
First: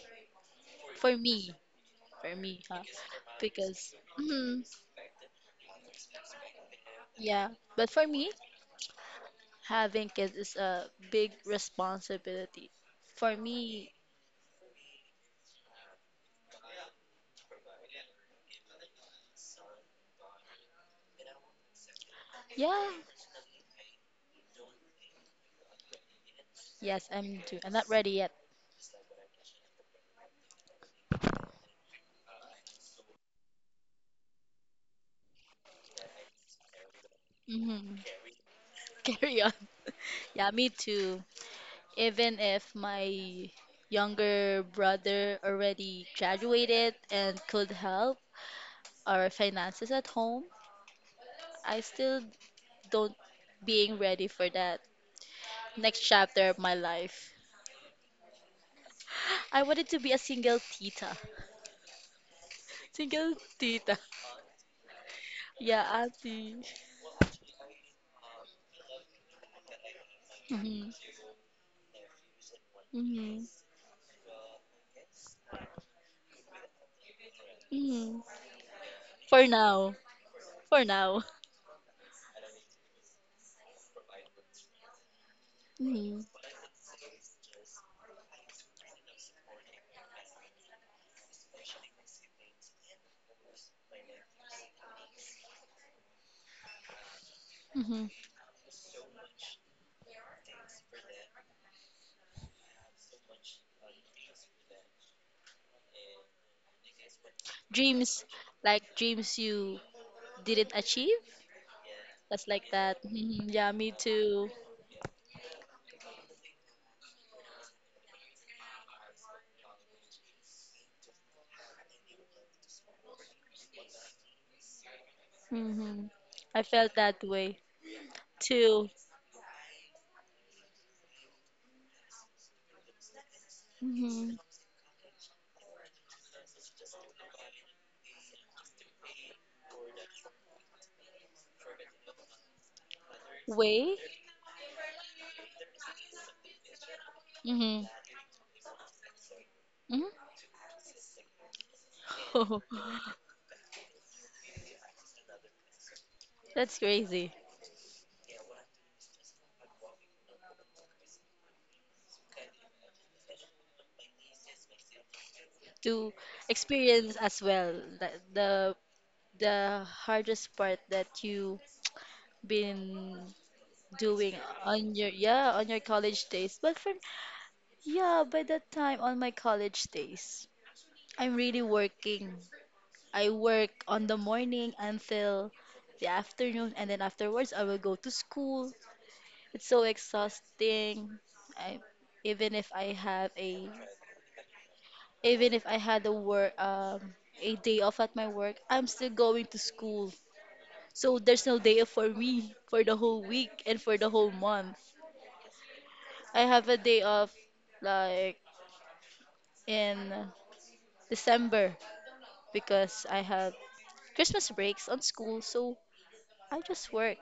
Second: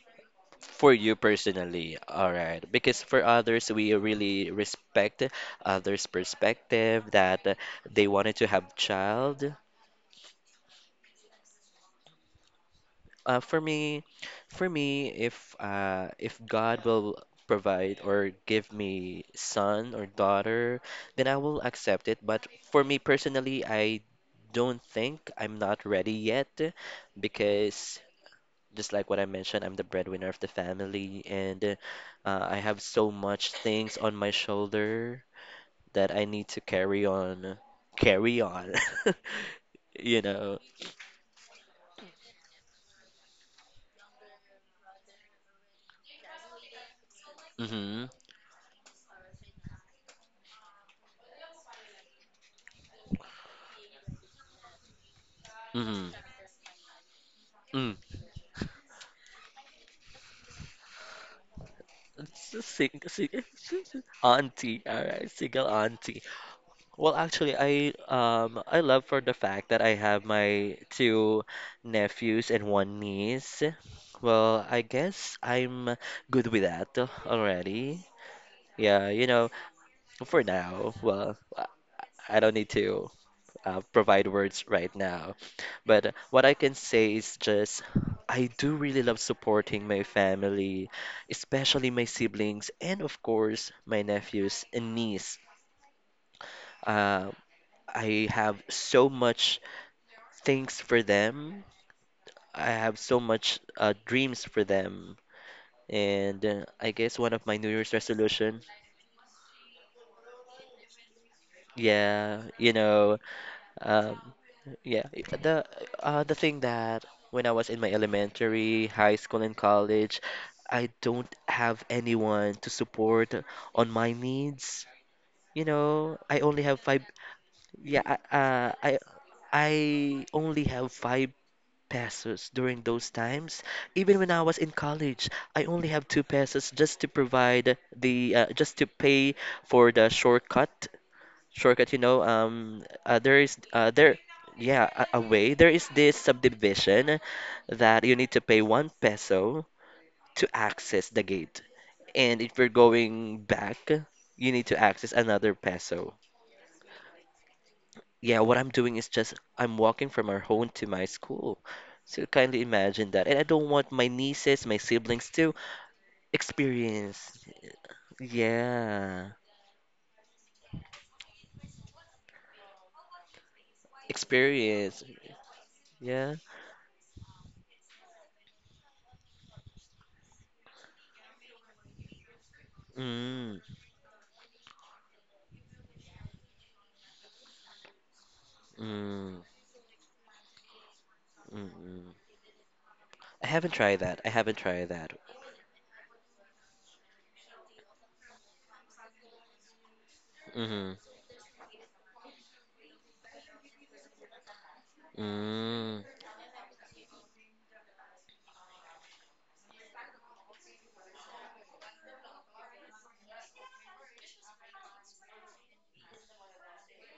Speaker 1: for
Speaker 2: for
Speaker 1: you
Speaker 2: me,
Speaker 1: personally, all
Speaker 2: for me,
Speaker 1: right?
Speaker 2: huh?
Speaker 1: Because for others, we
Speaker 2: Because,
Speaker 1: really
Speaker 2: mhm,
Speaker 1: respect others' perspective that
Speaker 2: yeah. But for
Speaker 1: they
Speaker 2: me,
Speaker 1: wanted to have child.
Speaker 2: having kids is a big responsibility. For
Speaker 1: Uh, for
Speaker 2: me,
Speaker 1: me, for me, if God will provide or give me son or daughter, then I will accept it. But for
Speaker 2: yeah.
Speaker 1: me personally, I don't think I'm not ready yet
Speaker 2: Yes, I'm too. I'm not
Speaker 1: because
Speaker 2: ready yet.
Speaker 1: just like what I mentioned, I'm the breadwinner of the family, and I have so much things on my shoulder that I need to
Speaker 2: Hmm.
Speaker 1: carry on,
Speaker 2: Carry on.
Speaker 1: you
Speaker 2: Yeah,
Speaker 1: know.
Speaker 2: me too. Even if my younger brother already graduated and could
Speaker 1: Mm-hmm.
Speaker 2: help our finances at home, I still don't being ready for that next
Speaker 1: Mm-hmm.
Speaker 2: chapter of my life.
Speaker 1: Mm.
Speaker 2: I wanted to be a single tita.
Speaker 1: It's a
Speaker 2: Single tita.
Speaker 1: auntie, all right, single
Speaker 2: Yeah,
Speaker 1: auntie.
Speaker 2: auntie.
Speaker 1: Well, actually, I love for the fact that I have my
Speaker 2: Hmm.
Speaker 1: two nephews and one
Speaker 2: Hmm.
Speaker 1: niece. Well, I guess I'm good with that already.
Speaker 2: Hmm.
Speaker 1: Yeah, you
Speaker 2: For
Speaker 1: know,
Speaker 2: now.
Speaker 1: for
Speaker 2: For
Speaker 1: now,
Speaker 2: now.
Speaker 1: well, I don't need to provide words right now. But
Speaker 2: Hmm.
Speaker 1: what I can say is just I do really love supporting my family, especially my siblings and of course my nephews and niece. Uh,
Speaker 2: Hmm.
Speaker 1: I have so much things for them. I have so much dreams for them. And I guess one of my New Year's
Speaker 2: Dreams,
Speaker 1: resolution,
Speaker 2: like dreams you didn't achieve.
Speaker 1: yeah,
Speaker 2: That's like
Speaker 1: you
Speaker 2: that.
Speaker 1: know,
Speaker 2: Hmm. Yeah, me
Speaker 1: um,
Speaker 2: too.
Speaker 1: yeah, the thing that when I was in my elementary, high school, and college, I don't have anyone to support on my needs. You
Speaker 2: Mm-hmm.
Speaker 1: know, I only
Speaker 2: I
Speaker 1: have
Speaker 2: felt
Speaker 1: five.
Speaker 2: that way
Speaker 1: Yeah,
Speaker 2: too.
Speaker 1: I only have five pesos during those times. Even when
Speaker 2: Mm-hmm.
Speaker 1: I was in college, I only have two pesos just to provide the just to pay for the shortcut, you know,
Speaker 2: Way?
Speaker 1: there, yeah, a way. There is this subdivision
Speaker 2: Mm-hmm.
Speaker 1: that you need to pay one peso to access the gate, and if you're
Speaker 2: Hmm.
Speaker 1: going back, you need to access another peso.
Speaker 2: That's crazy
Speaker 1: Yeah, what I'm doing is just I'm walking from our home to my school. So kindly imagine that, and I don't want my nieces, my siblings to
Speaker 2: to experience as
Speaker 1: experience.
Speaker 2: well. The, the
Speaker 1: Yeah,
Speaker 2: the hardest part that you been doing on
Speaker 1: experience.
Speaker 2: your yeah, on your college
Speaker 1: Yeah.
Speaker 2: days. But from yeah, by that time on my college days, I'm really working. I
Speaker 1: Mm,
Speaker 2: work on the morning until the afternoon, and then afterwards I will go to school.
Speaker 1: mm, mm,
Speaker 2: It's so exhausting. I
Speaker 1: mm.
Speaker 2: even if I have
Speaker 1: I
Speaker 2: a
Speaker 1: haven't tried that. I haven't tried that.
Speaker 2: even if I had a work a day off at my work, I'm still going to school.
Speaker 1: Mm-hmm.
Speaker 2: So there's no day off for me for the whole week and for the whole month.
Speaker 1: Mm.
Speaker 2: I have a day off like in December because I have Christmas breaks on school, so I just work.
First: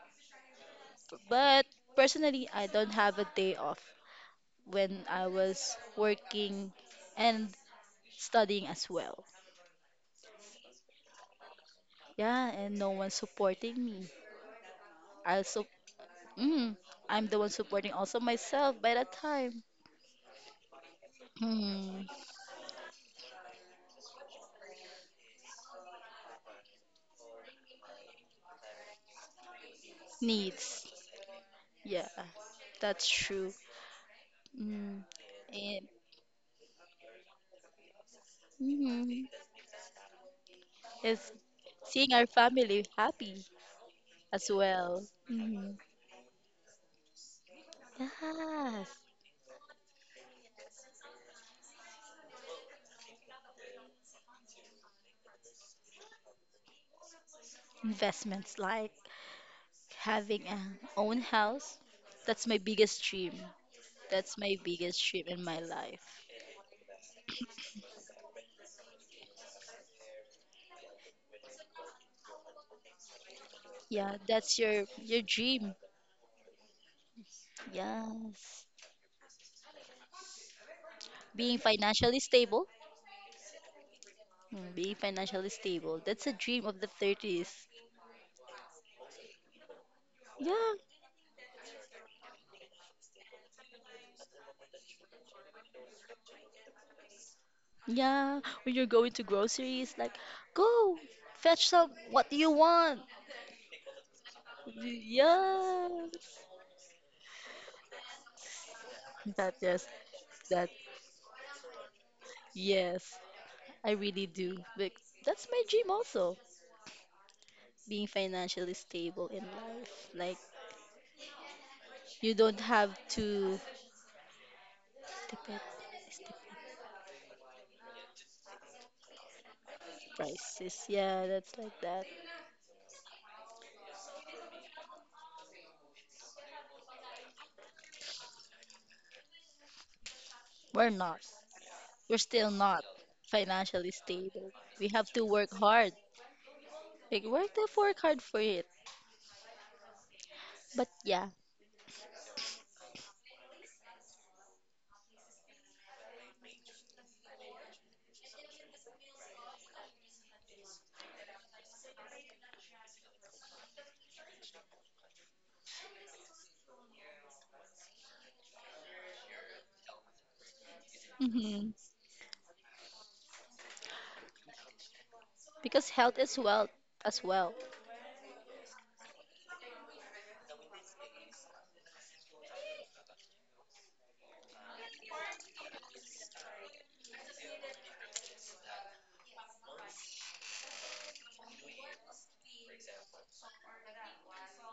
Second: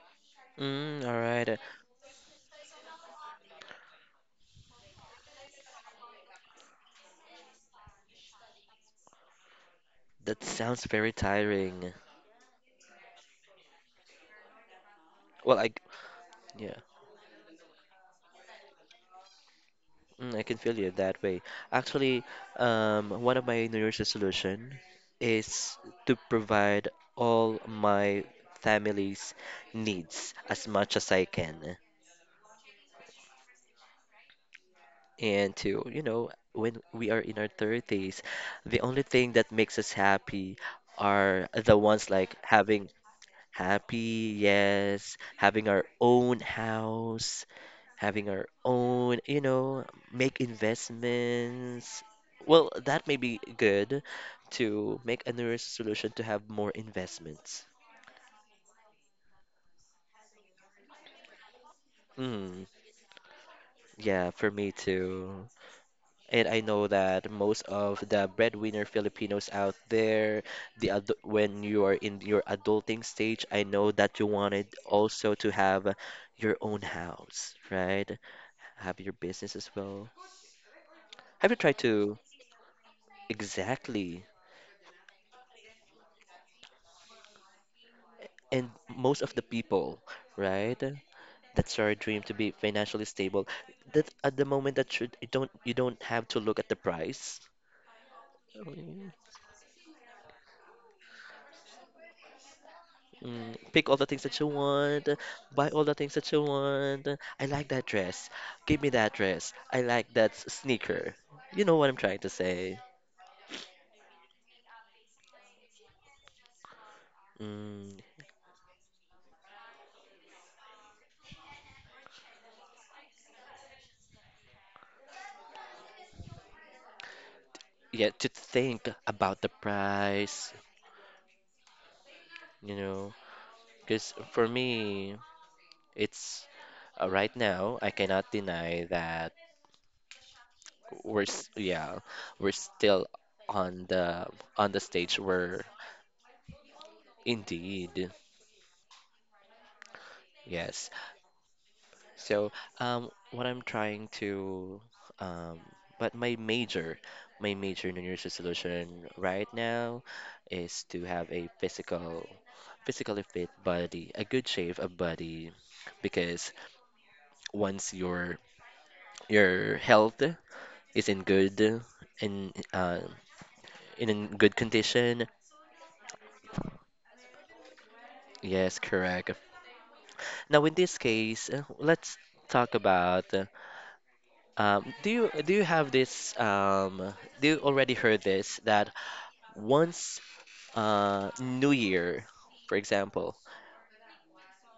Speaker 1: Mm, all right.
Speaker 2: But personally, I don't have a day off when I was working and studying as well.
Speaker 1: That sounds very tiring.
Speaker 2: Yeah, and no one's supporting me. I'll
Speaker 1: Well,
Speaker 2: sup mm,
Speaker 1: yeah,
Speaker 2: I'm the one supporting also myself by that time.
Speaker 1: mm, I can feel you that way.
Speaker 2: Mm,
Speaker 1: Actually, one of my New Year's resolution is to provide all my family's needs as
Speaker 2: needs.
Speaker 1: much as I can.
Speaker 2: Yeah, that's true. Mm,
Speaker 1: And to,
Speaker 2: and
Speaker 1: you know, when we are in our 30s, the only
Speaker 2: mm,
Speaker 1: thing that makes us happy
Speaker 2: it's
Speaker 1: are the ones
Speaker 2: seeing our
Speaker 1: like having.
Speaker 2: family happy
Speaker 1: Happy,
Speaker 2: as well.
Speaker 1: yes. Having
Speaker 2: Mm,
Speaker 1: our own house, having our
Speaker 2: yes.
Speaker 1: own, you know, make investments. Well, that may be good to make a New Year's solution to have more investments.
Speaker 2: Investments like having an own house. That's my
Speaker 1: Mm,
Speaker 2: biggest dream.
Speaker 1: yeah,
Speaker 2: That's
Speaker 1: for
Speaker 2: my
Speaker 1: me
Speaker 2: biggest dream
Speaker 1: too.
Speaker 2: in my life.
Speaker 1: And I know that most of the breadwinner Filipinos out there, the adu when you are in your adulting stage, I know that
Speaker 2: Yeah,
Speaker 1: you
Speaker 2: that's
Speaker 1: wanted
Speaker 2: your
Speaker 1: also to
Speaker 2: dream.
Speaker 1: have your own house, right?
Speaker 2: Yes.
Speaker 1: Have your business as well. Have you
Speaker 2: Being
Speaker 1: tried to
Speaker 2: financially stable,
Speaker 1: exactly
Speaker 2: being financially stable, that's a dream of the 30s.
Speaker 1: and most of the people,
Speaker 2: Yeah,
Speaker 1: right? That's our dream to be financially stable. That at the moment that should you don't have to look at the price.
Speaker 2: yeah. When you're
Speaker 1: Mm,
Speaker 2: going to groceries, like, go fetch some what you want.
Speaker 1: mm, pick all the things that you want, buy all the
Speaker 2: Yeah,
Speaker 1: things that you want. I like that dress. Give me that dress.
Speaker 2: that
Speaker 1: I
Speaker 2: yes,
Speaker 1: like that
Speaker 2: that
Speaker 1: sneaker. You know what I'm trying to say.
Speaker 2: yes, I really do. Like, that's my dream also.
Speaker 1: Mm,
Speaker 2: Being financially stable in life, like you don't have to depend, is
Speaker 1: yeah, to think about the price,
Speaker 2: prices. Yeah, that's like that.
Speaker 1: you know, because for me, it's right now, I cannot deny that
Speaker 2: We're not.
Speaker 1: yeah,
Speaker 2: We're
Speaker 1: we're
Speaker 2: still not
Speaker 1: still on
Speaker 2: financially
Speaker 1: the
Speaker 2: stable.
Speaker 1: on the
Speaker 2: We have
Speaker 1: stage
Speaker 2: to work
Speaker 1: where
Speaker 2: hard. Like, we have to work
Speaker 1: indeed,
Speaker 2: hard for it.
Speaker 1: yes.
Speaker 2: But yeah,
Speaker 1: So, what I'm trying to um, but my major New Year's resolution right now is to have a physically fit body, a good shape of body because once your health is in good
Speaker 2: hmm
Speaker 1: and in a good condition.
Speaker 2: because health is wealth as well.
Speaker 1: Yes, correct. Now, in this case, let's talk about do you have this do you already heard this that once New Year, for example,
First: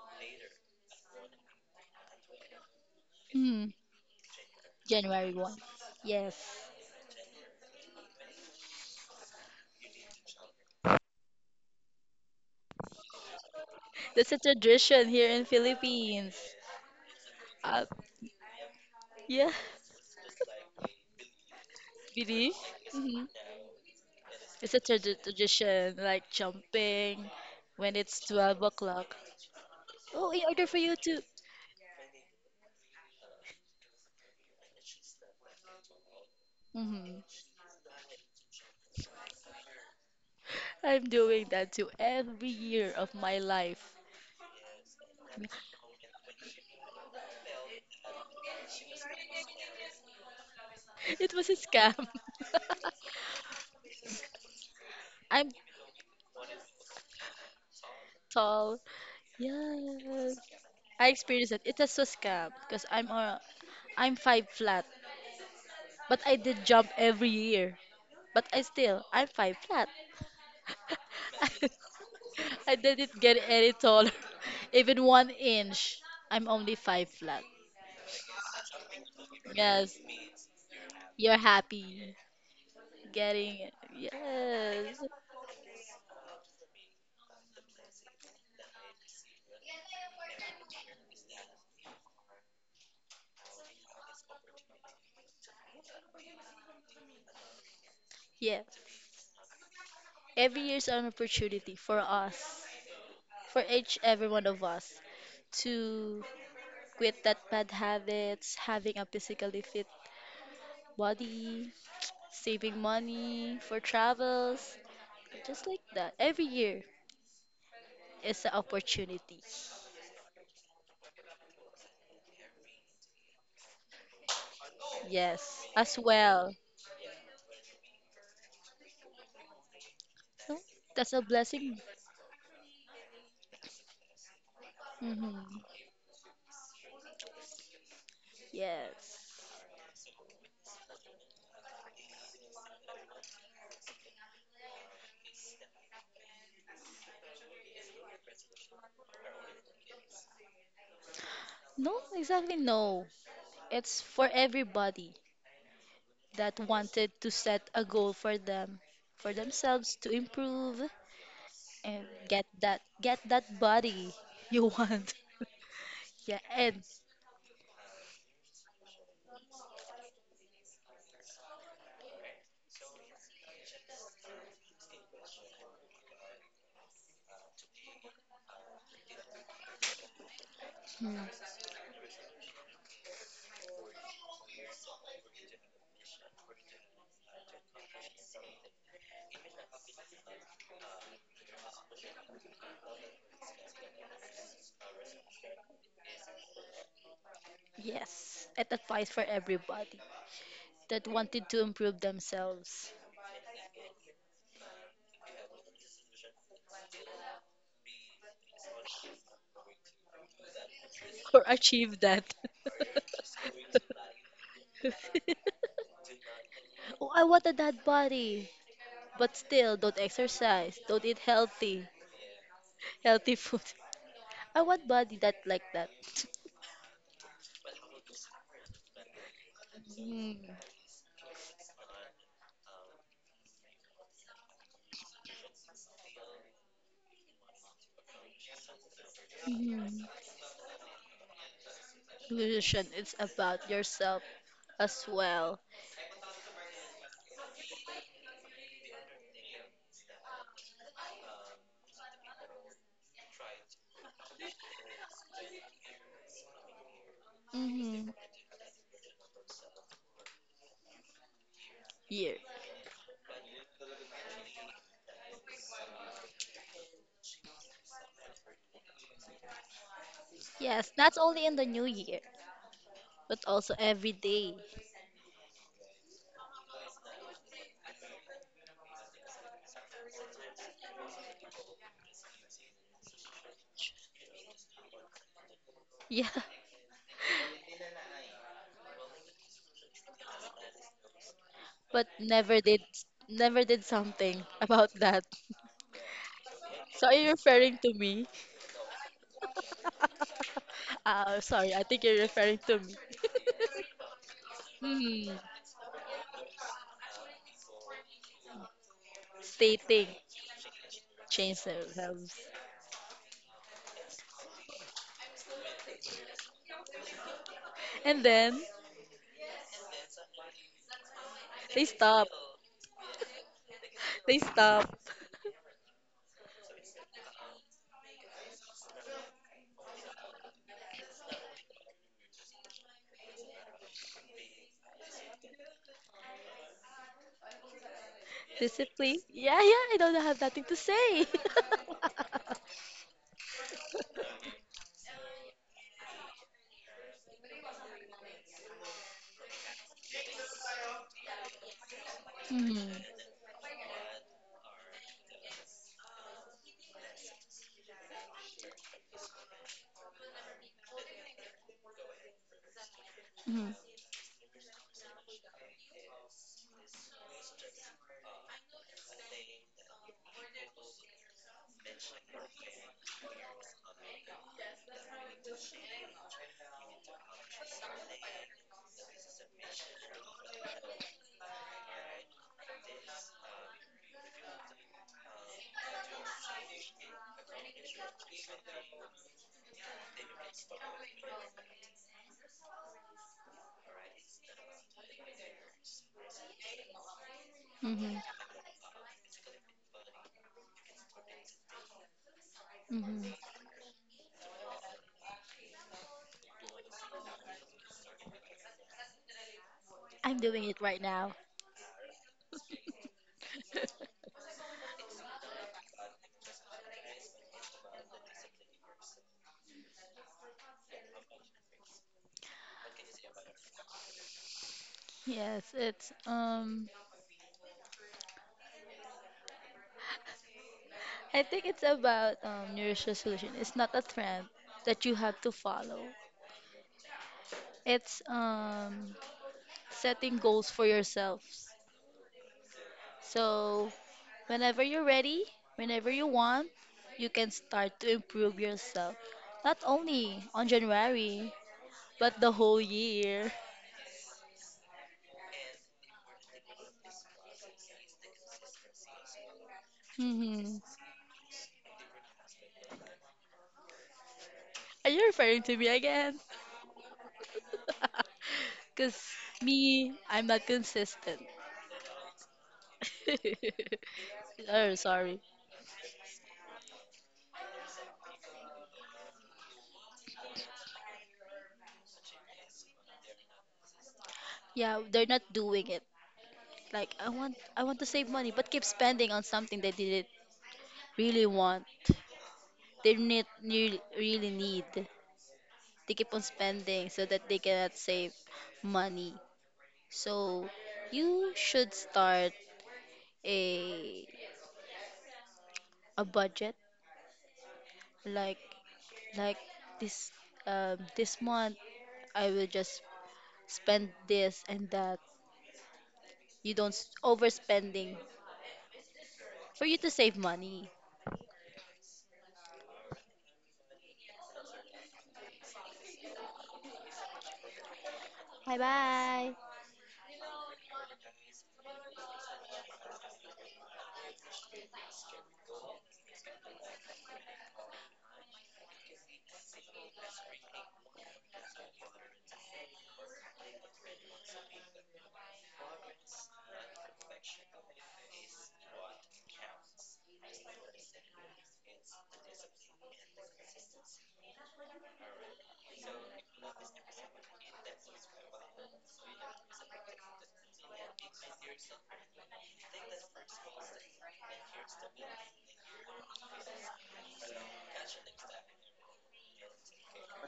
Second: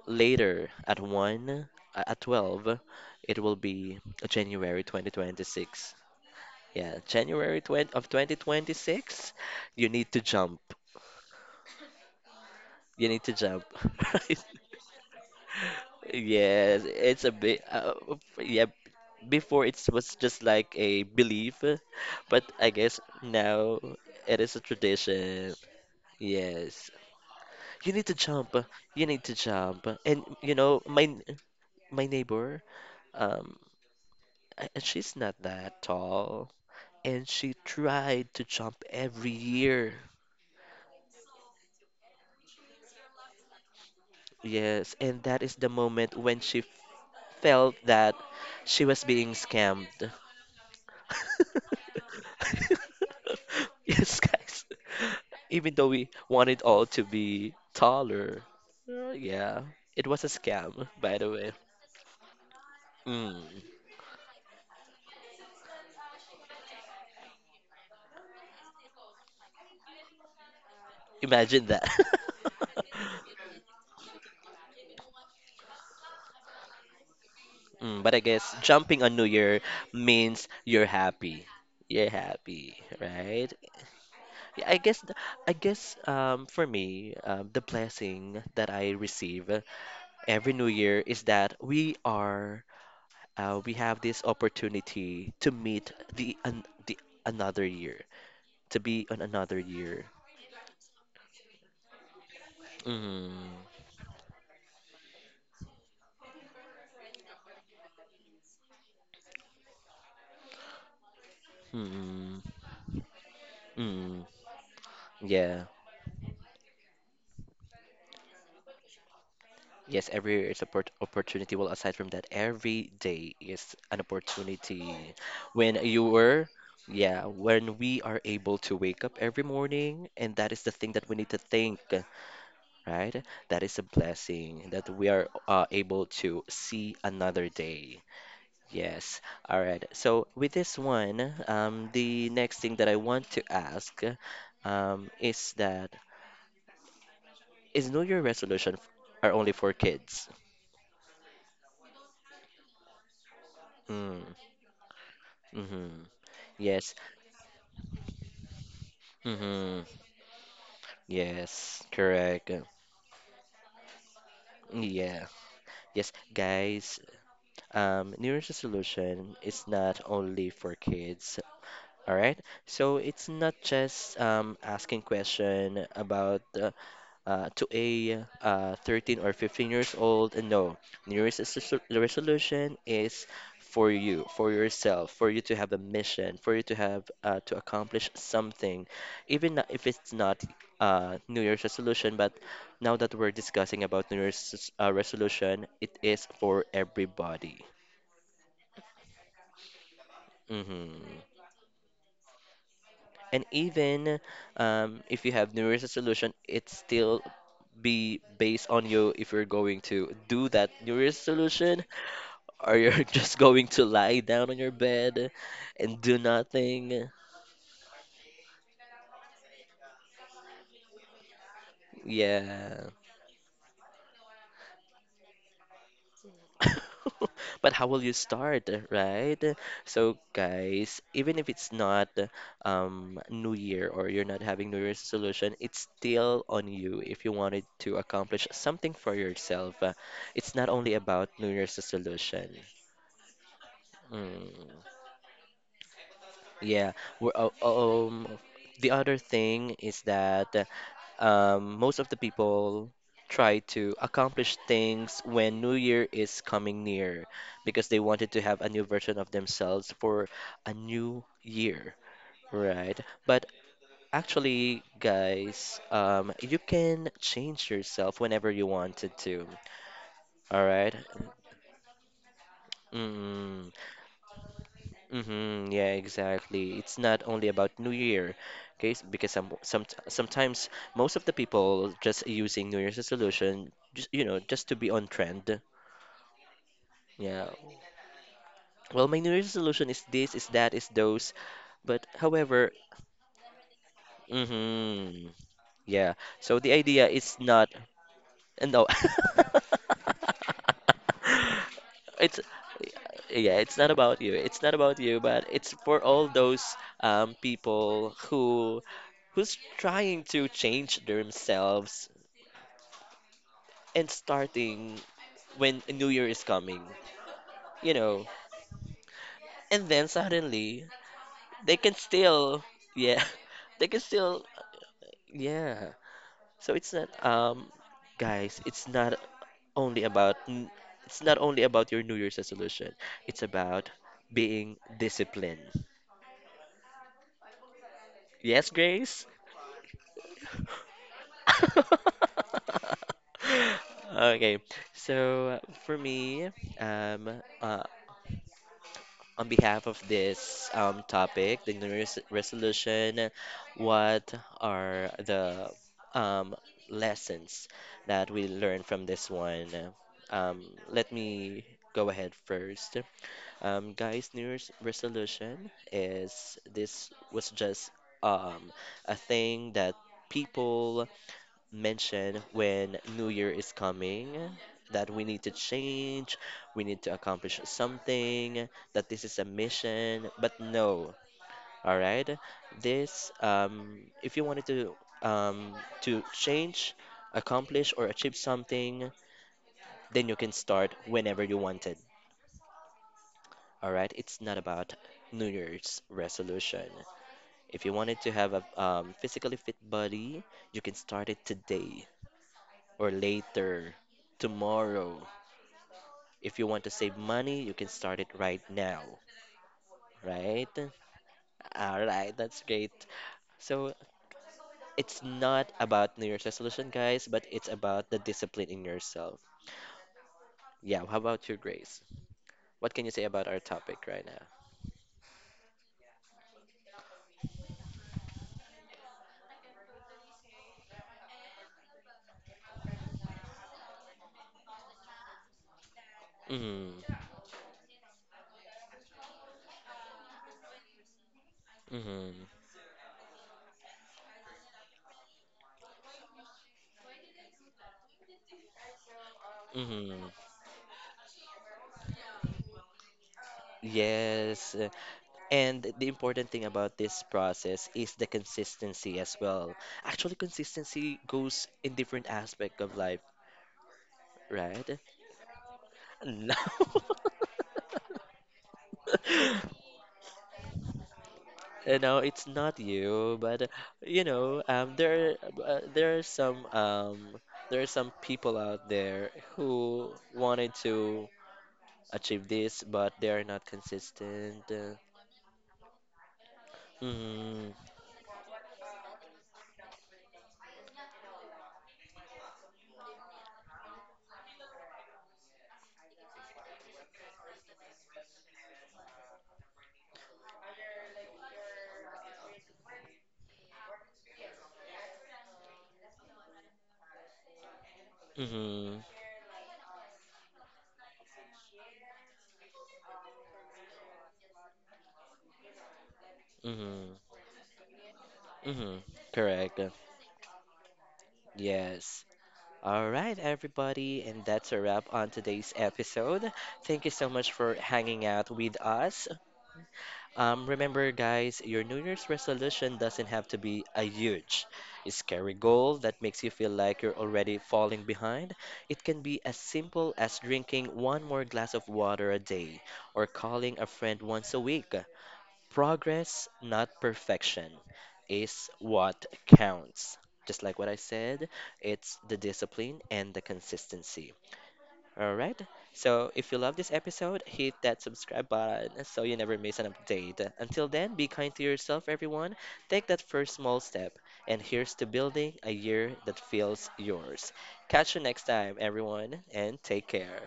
Speaker 1: later at 1 at 12, it will
Speaker 2: Mm.
Speaker 1: be January
Speaker 2: January 1.
Speaker 1: 2026.
Speaker 2: Yes.
Speaker 1: Yeah, January 20 of 2026, you need to jump. You need to jump.
Speaker 2: That's a tradition here in Philippines.
Speaker 1: Yes, it's a bit,
Speaker 2: Uh,
Speaker 1: yeah,
Speaker 2: yeah.
Speaker 1: before it was just like a belief, but
Speaker 2: Really?
Speaker 1: I guess
Speaker 2: Hmm.
Speaker 1: now it is a
Speaker 2: It's a
Speaker 1: tradition.
Speaker 2: tradition, like
Speaker 1: Yes.
Speaker 2: jumping
Speaker 1: You
Speaker 2: when
Speaker 1: need to
Speaker 2: it's
Speaker 1: jump.
Speaker 2: 12
Speaker 1: You
Speaker 2: o'clock.
Speaker 1: need to jump. And
Speaker 2: Oh, in
Speaker 1: you
Speaker 2: order for
Speaker 1: know,
Speaker 2: you to.
Speaker 1: my neighbor, um, she's not that tall,
Speaker 2: Hmm.
Speaker 1: and she tried to jump every year.
Speaker 2: I'm doing that too every year of my life.
Speaker 1: Yes, and that is the moment when she felt that she was being scammed.
Speaker 2: It was a scam.
Speaker 1: Yes, guys.
Speaker 2: I'm
Speaker 1: Even though we wanted all to be taller.
Speaker 2: tall.
Speaker 1: Yeah. It was a
Speaker 2: Yes.
Speaker 1: scam,
Speaker 2: I
Speaker 1: by the way.
Speaker 2: experienced it. It was a scam because
Speaker 1: Mm,
Speaker 2: I'm five flat, but I did jump every year. But I'm five flat.
Speaker 1: imagine that.
Speaker 2: I didn't get any taller, even one inch. I'm only five flat.
Speaker 1: But I guess jumping on New Year
Speaker 2: Yes,
Speaker 1: means you're
Speaker 2: you're
Speaker 1: happy. You're
Speaker 2: happy
Speaker 1: happy, right?
Speaker 2: getting it.
Speaker 1: Yeah,
Speaker 2: Yes,
Speaker 1: I guess for me, the blessing that I receive every New Year is that we have this opportunity to meet the another year,
Speaker 2: yes.
Speaker 1: to be on another year.
Speaker 2: Every year is an opportunity for us,
Speaker 1: Mm,
Speaker 2: for each every one of us to quit that bad habits, having a physically fit body,
Speaker 1: mm,
Speaker 2: saving money for
Speaker 1: mm,
Speaker 2: travels,
Speaker 1: yeah.
Speaker 2: just like that. Every year is an opportunity.
Speaker 1: Yes, every year is a opportunity. Well, aside from that, every day is an opportunity.
Speaker 2: Yes,
Speaker 1: When
Speaker 2: as
Speaker 1: you were,
Speaker 2: well.
Speaker 1: yeah, when we are able to wake up every morning, and that
Speaker 2: So
Speaker 1: is the thing that
Speaker 2: that's
Speaker 1: we
Speaker 2: a
Speaker 1: need to
Speaker 2: blessing.
Speaker 1: think, right? That is a blessing that we are
Speaker 2: Hmm.
Speaker 1: able to see another day. Yes.
Speaker 2: Yes.
Speaker 1: All right. So with this one, the next thing that I want to ask, is that is New Year resolution are only for kids?
Speaker 2: No, exactly no. It's
Speaker 1: Mm,
Speaker 2: for everybody
Speaker 1: mm-hmm.
Speaker 2: that
Speaker 1: Yes.
Speaker 2: wanted to set a goal for them, for themselves
Speaker 1: Mm-hmm.
Speaker 2: to improve,
Speaker 1: Yes.
Speaker 2: and
Speaker 1: Correct.
Speaker 2: get that body you want.
Speaker 1: Yeah. Yes,
Speaker 2: Yeah, and
Speaker 1: guys. New Year's resolution is not only for kids. All right. So it's not just asking question about to a 13 or 15 years old. And no,
Speaker 2: mm,
Speaker 1: New Year's is resol- the resolution is for you, for yourself, for you to have a mission, for you to have to accomplish something, even not- if it's not New Year's resolution. But now that we're discussing about New Year's resolution, it is for everybody.
Speaker 2: yes, it applies for everybody
Speaker 1: Hmm.
Speaker 2: that wanted to improve themselves.
Speaker 1: And even if you have New Year's resolution, it's still be based on you if you're going to do that New Year's
Speaker 2: Or
Speaker 1: resolution
Speaker 2: achieve that.
Speaker 1: or you're just going to lie down on your bed and do nothing.
Speaker 2: Oh, I wanted that body, but still don't exercise, don't eat
Speaker 1: Yeah.
Speaker 2: healthy food. I want body that like that.
Speaker 1: But how will you start, right? So, guys, even if it's not New Year or you're not having New Year's resolution, it's still on you if you wanted to accomplish something for yourself.
Speaker 2: Mm. Mhm.
Speaker 1: It's not only about New Year's resolution.
Speaker 2: Illusion is about yourself
Speaker 1: Mm,
Speaker 2: as well.
Speaker 1: yeah. We're, uh, um, the other thing is that most of the people try to accomplish things when New Year is coming near because they
Speaker 2: Mhm.
Speaker 1: wanted to have a new version of themselves for a new year,
Speaker 2: Year.
Speaker 1: right? But actually, guys, you can change yourself whenever you wanted to, all
Speaker 2: Yes,
Speaker 1: right?
Speaker 2: not only in the new year, but also every day.
Speaker 1: Mm-hmm, yeah, exactly. It's not only about New Year, okay? Because some sometimes most of the people just using New Year's resolution, just you know, just to be on trend.
Speaker 2: Yeah,
Speaker 1: Yeah. Well, my New Year's resolution is this, is that, is those. But
Speaker 2: but
Speaker 1: however,
Speaker 2: never did something about that.
Speaker 1: mm-hmm, yeah. So the
Speaker 2: So
Speaker 1: idea
Speaker 2: are you
Speaker 1: is not.
Speaker 2: referring to me?
Speaker 1: No.
Speaker 2: Sorry, I think you're
Speaker 1: It's
Speaker 2: referring to
Speaker 1: yeah, it's not about you. It's not about you,
Speaker 2: me. Hmm.
Speaker 1: but it's for all those people who who's
Speaker 2: Stating
Speaker 1: trying to change
Speaker 2: change
Speaker 1: themselves
Speaker 2: themselves.
Speaker 1: and starting when a new year is coming, you
Speaker 2: And
Speaker 1: know.
Speaker 2: then
Speaker 1: And then suddenly they
Speaker 2: they
Speaker 1: can
Speaker 2: stop.
Speaker 1: still yeah, they can
Speaker 2: They
Speaker 1: still
Speaker 2: stop.
Speaker 1: yeah, so it's not, guys, it's not only about n- it's not only about your New Year's resolution. It's about being disciplined. Yes,
Speaker 2: Discipline.
Speaker 1: Grace?
Speaker 2: Yeah, yeah, I don't have nothing to say.
Speaker 1: Okay. So for me, um, uh, on behalf of this topic, the New Year's
Speaker 2: Hmm.
Speaker 1: resolution, what are the um, lessons that we learn from this one? Let me go ahead first.
Speaker 2: Hmm.
Speaker 1: Guys, New Year's resolution is this was just um, a thing that people mention when New Year is coming that we need to change, we need to accomplish something, that this is a mission, but no. All right? This if you wanted um to change, accomplish or achieve something, then you can start whenever you wanted. All right? It's not about New Year's resolution. If you
Speaker 2: Hmm.
Speaker 1: wanted to have a physically fit body, you can start it today or
Speaker 2: Hmm.
Speaker 1: later tomorrow. If you want to save money, you can start it right now,
Speaker 2: I'm doing it
Speaker 1: right?
Speaker 2: right now.
Speaker 1: All right, that's great. So it's not about New Year's resolution, guys, but it's about the discipline in yourself. Yeah, how about your Grace? What can you say about our topic right now?
Speaker 2: Yes, it's I think it's about New Year's resolution. It's not a trend that you have to follow.
Speaker 1: Mm,
Speaker 2: It's setting goals for yourselves.
Speaker 1: mm,
Speaker 2: So whenever you're ready, whenever you want, you can start to improve yourself. Not
Speaker 1: mm.
Speaker 2: only on January, but the whole year.
Speaker 1: Yes. And the important thing about this process is the consistency as well. Actually,
Speaker 2: Mhm.
Speaker 1: consistency goes in different aspect of life, right?
Speaker 2: Are you referring to me again?
Speaker 1: No.
Speaker 2: Because me, I'm not consistent.
Speaker 1: No, it's not you, but you know,
Speaker 2: Oh, sorry.
Speaker 1: uh, there are some um, there are some people out there who wanted to achieve this, but they are not consistent.
Speaker 2: Yeah, they're not doing it. Like
Speaker 1: Mm,
Speaker 2: I want to save money but keep spending on something they didn't really want. They need really, really need. They keep on spending so that they cannot save money. So you should start a a budget like
Speaker 1: mm,
Speaker 2: like this this month I will just spend this and that. You don't
Speaker 1: mm,
Speaker 2: overspending
Speaker 1: mm, correct.
Speaker 2: for you to save money.
Speaker 1: Yes. All right, everybody, and that's a wrap on today's episode. Thank you so much for hanging out
Speaker 2: Bye
Speaker 1: with us.
Speaker 2: bye.
Speaker 1: Remember, guys, your New Year's resolution doesn't have to be a huge, scary goal that makes you feel like you're already falling behind. It can be as simple as drinking one more glass of water a day or calling a friend once a week. Progress, not perfection, is what counts. Just like what I said, it's the discipline and the consistency. All right. So if you love this episode, hit that subscribe button so you never miss an update. Until then, be kind to yourself, everyone. Take that first small step. And here's to building a year that feels yours. Catch you next time, everyone, and take care.